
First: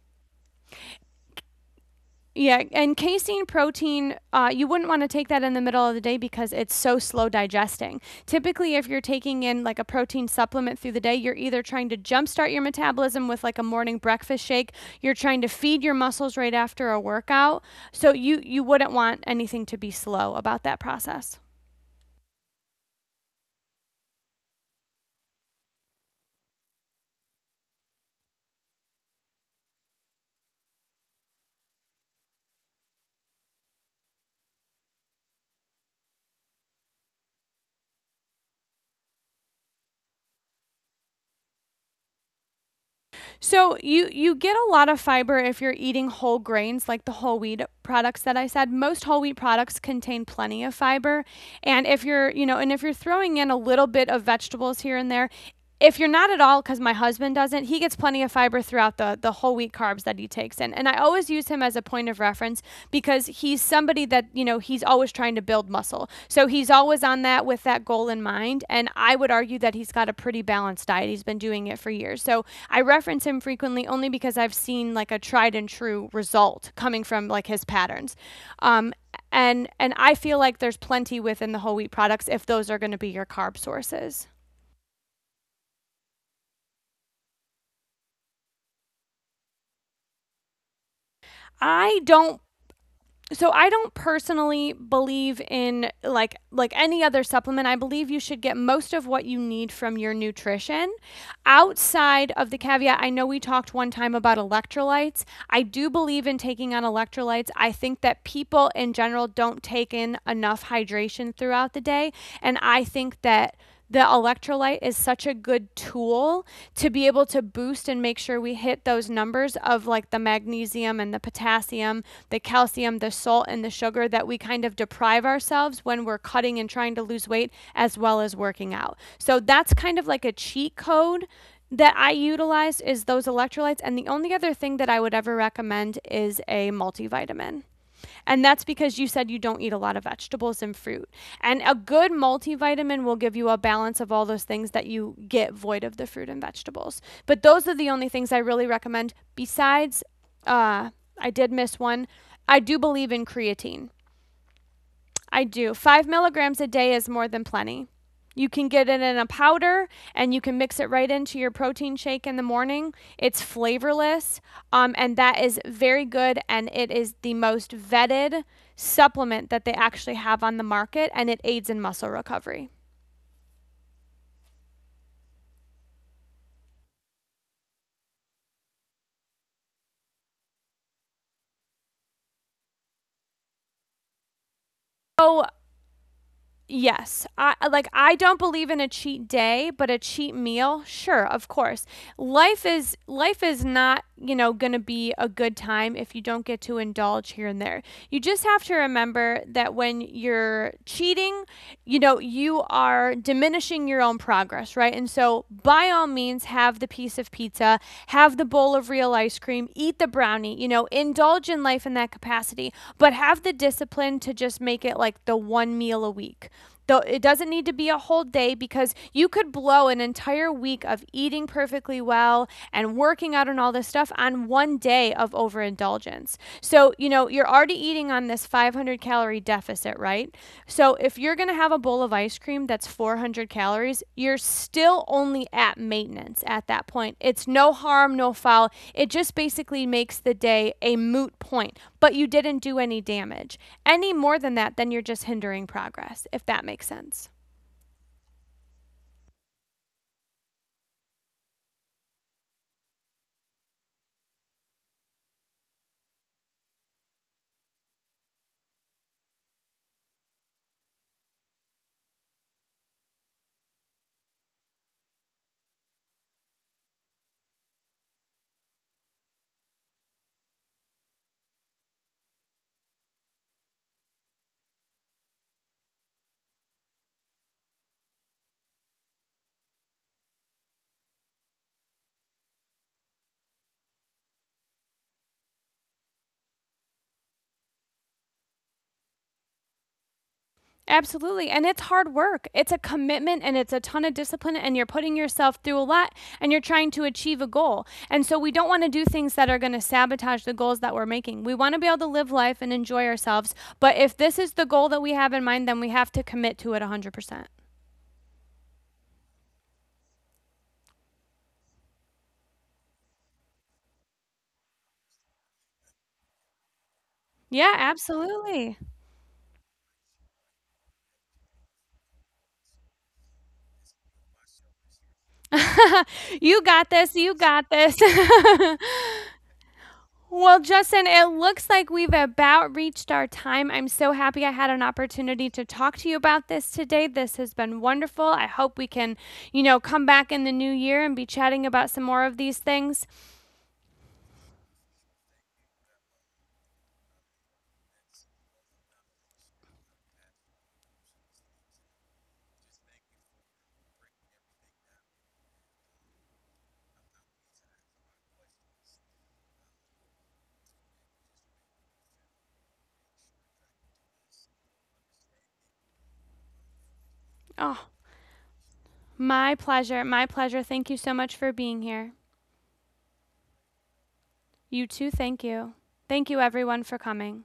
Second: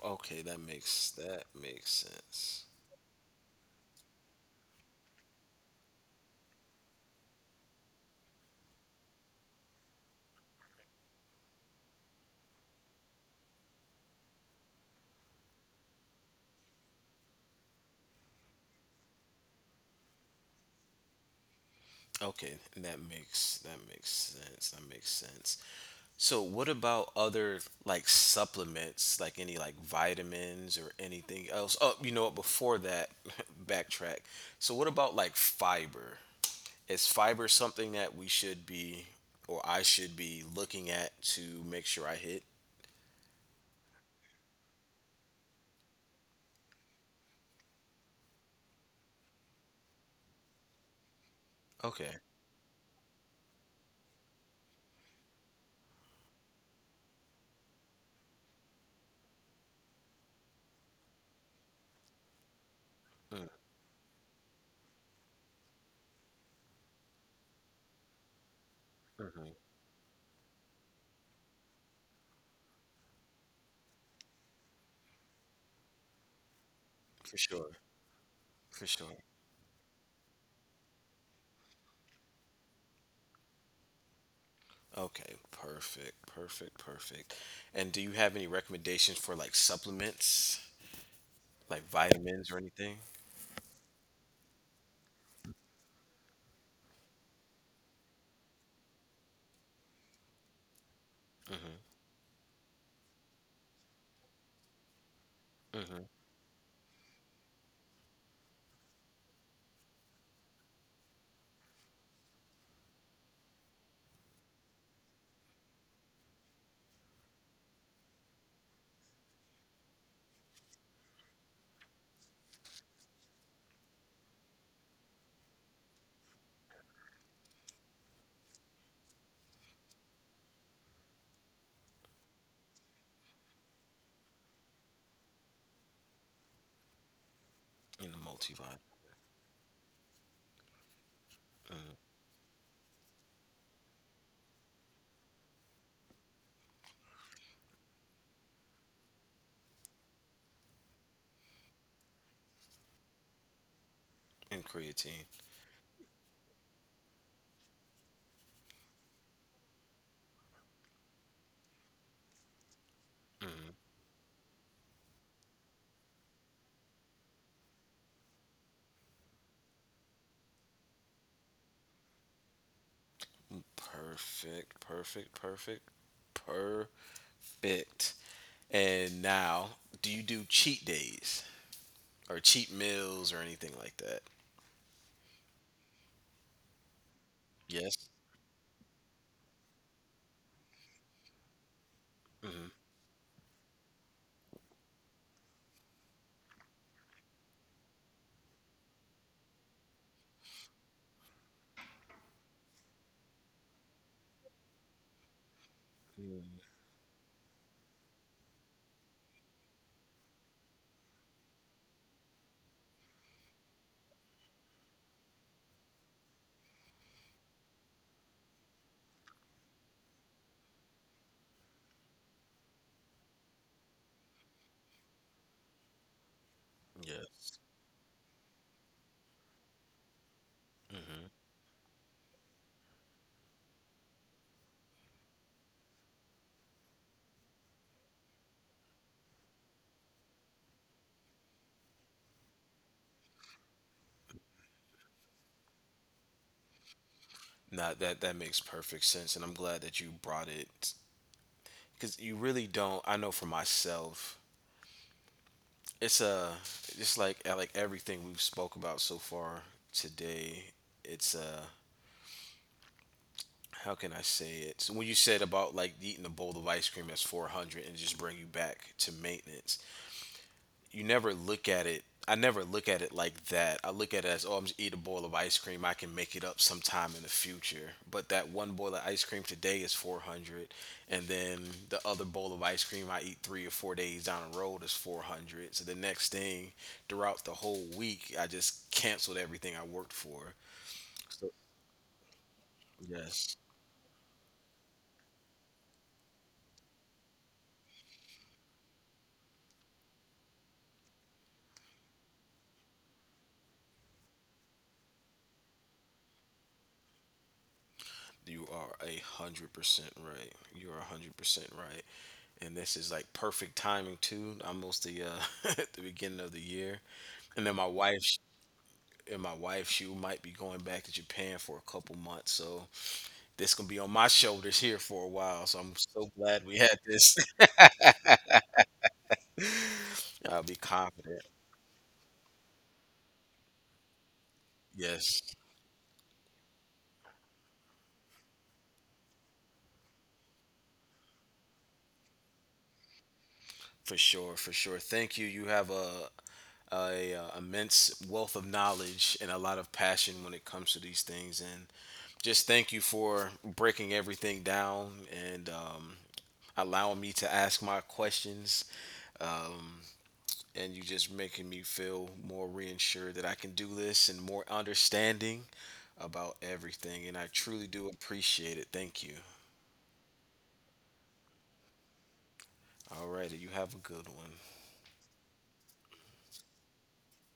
Speaker 2: Okay, that makes that makes sense.
Speaker 1: Yeah, and casein protein, uh, you wouldn't want to take that in the middle of the day because it's so slow digesting. Typically, if you're taking in like a protein supplement through the day, you're either trying to jumpstart your metabolism with like a morning breakfast shake, you're trying to feed your muscles right after a workout. So you you wouldn't want anything to be slow about that process.
Speaker 2: Okay, that makes that makes sense. That makes sense. So, what about other like supplements, like any like vitamins or anything else? Oh, you know what? Before that, backtrack. So, what about like fiber? Is fiber something that we should be, or I should be looking at to make sure I hit?
Speaker 1: So you you get a lot of fiber if you're eating whole grains like the whole wheat products that I said. Most whole wheat products contain plenty of fiber. And if
Speaker 2: Okay.
Speaker 1: you're, you know, and if you're throwing in a little bit of vegetables here and there, if you're not at all, because my husband doesn't, he gets plenty of fiber throughout the the whole wheat carbs that he takes in. And I always use him as a point of reference because he's somebody that, you know, he's always trying to build muscle, so he's always on that with that goal in mind. And I would
Speaker 2: Hmm.
Speaker 1: argue that he's got a pretty balanced diet. He's been doing it for years, so I reference him frequently only because I've seen like a tried and true result coming from
Speaker 2: For
Speaker 1: like his
Speaker 2: sure,
Speaker 1: patterns.
Speaker 2: for
Speaker 1: um,
Speaker 2: sure.
Speaker 1: and and I feel like there's plenty within the whole wheat products if those are going to be your carb sources.
Speaker 2: Okay, perfect, perfect, perfect. And do you have any recommendations for like supplements? Like
Speaker 1: I don't,
Speaker 2: vitamins or anything?
Speaker 1: so I don't personally believe in like like any other supplement. I believe you should get most of what you need from your nutrition. Outside of the caveat, I know we talked one time about electrolytes. I do
Speaker 2: Mm-hmm.
Speaker 1: believe in taking on electrolytes. I think that people in general don't take in enough hydration throughout the day, and I think that the electrolyte is such a good tool to be able to boost and make sure we hit those numbers of like the magnesium and the potassium, the calcium, the salt, and the sugar that we kind of deprive ourselves when we're cutting and trying to lose weight as well as working out. So that's kind of like a cheat code that I utilize is those electrolytes. And the only other thing that I would ever recommend is a multivitamin.
Speaker 2: And the
Speaker 1: And that's
Speaker 2: multivitamin.
Speaker 1: because you said you don't eat a lot of vegetables and fruit. And a
Speaker 2: Mm-hmm.
Speaker 1: good multivitamin will give you a balance of all those things that you get void of the fruit and vegetables. But those are the only things I really recommend. Besides, uh, I did miss one. I do believe in creatine.
Speaker 2: And creatine.
Speaker 1: I do. Five milligrams a day is more than plenty. You can get it in a powder and you can mix it right into your protein shake in the morning. It's
Speaker 2: Mm-hmm.
Speaker 1: flavorless, um, and that is very good. And it is the most vetted supplement that they actually have on the market, and it aids in muscle recovery.
Speaker 2: Perfect, perfect, perfect, perfect. And now, do you do cheat days or cheat meals or anything like that?
Speaker 1: So, yes, I, like
Speaker 2: Yes.
Speaker 1: I don't believe in a cheat day, but a cheat meal, sure, of course. Life is life is not, you know, going to be a good time if you don't get to indulge here and there. You just have to remember that when you're cheating, you know, you are diminishing your own progress, right? And so, by all means,
Speaker 2: Mm.
Speaker 1: have the piece of pizza, have the bowl of real ice cream, eat the brownie, you know, indulge in life in that capacity, but have the discipline to just make it like the one meal a week. Though it doesn't need to be a whole day because you could blow an entire week of eating perfectly well and working out and all this stuff on one day of overindulgence. So, you know, you're
Speaker 2: Yes.
Speaker 1: already eating on this five hundred calorie deficit, right? So if you're going to have a bowl of ice cream that's four hundred calories, you're still only at maintenance at that point. It's no harm, no foul. It just basically makes the day a moot point, but you didn't do any damage. Any more than that, then you're just hindering progress, if that makes sense.
Speaker 2: Now that that makes perfect sense, and I'm glad that you brought it because you really don't. I know for myself, it's a just like like everything we've spoke about so far today. It's a How can I say it? So when you said about like eating a bowl of ice cream that's four hundred and just bring you back to maintenance, you never look at it. I never look at it like that. I look at it as, oh, I'm just eat a bowl of ice cream. I can make it up sometime in the future. But that one bowl of ice cream today is four hundred, and then the other bowl of ice cream I eat three or four days down the road is four hundred. So the next thing, throughout the whole week, I just canceled everything I worked for. So
Speaker 1: Absolutely. And it's hard work. It's a commitment
Speaker 2: yes,
Speaker 1: and it's a ton of discipline, and you're putting yourself through a lot and you're trying to achieve a goal. And so, we don't want to do things that are going to sabotage the goals that we're making. We want to be able to live life and enjoy ourselves. But if this is the goal that we have in mind, then we have to commit to it one hundred percent.
Speaker 2: you are a hundred percent right. You are a hundred percent right. And this is like perfect timing too. Almost the uh, at the beginning of the year, and then
Speaker 1: Yeah,
Speaker 2: my wife
Speaker 1: absolutely.
Speaker 2: and my wife she might be going back to Japan for a couple months. So this gonna be on my shoulders here for a while. So I'm so
Speaker 1: You
Speaker 2: glad we
Speaker 1: got
Speaker 2: had
Speaker 1: this.
Speaker 2: this.
Speaker 1: You got this.
Speaker 2: I'll
Speaker 1: Well,
Speaker 2: be
Speaker 1: Justin, it
Speaker 2: confident.
Speaker 1: looks like we've about reached our time. I'm so happy I had an
Speaker 2: Yes,
Speaker 1: opportunity to talk to you about this today. This has been wonderful. I hope we can, you know, come back in the new year and be chatting about some more of these things.
Speaker 2: for sure, for sure. Thank you. You have a a uh, immense wealth of knowledge and a lot of passion when it comes to these things, and just thank you for breaking everything down and um, allowing me to ask my questions. Um, and you just making me feel more reassured that I can do this and more understanding about everything. And I truly
Speaker 1: Oh,
Speaker 2: do appreciate it. Thank you.
Speaker 1: my pleasure. My pleasure. Thank you so much for being here.
Speaker 2: All righty. You have a good one.
Speaker 1: You too, thank you. Thank you, everyone, for coming.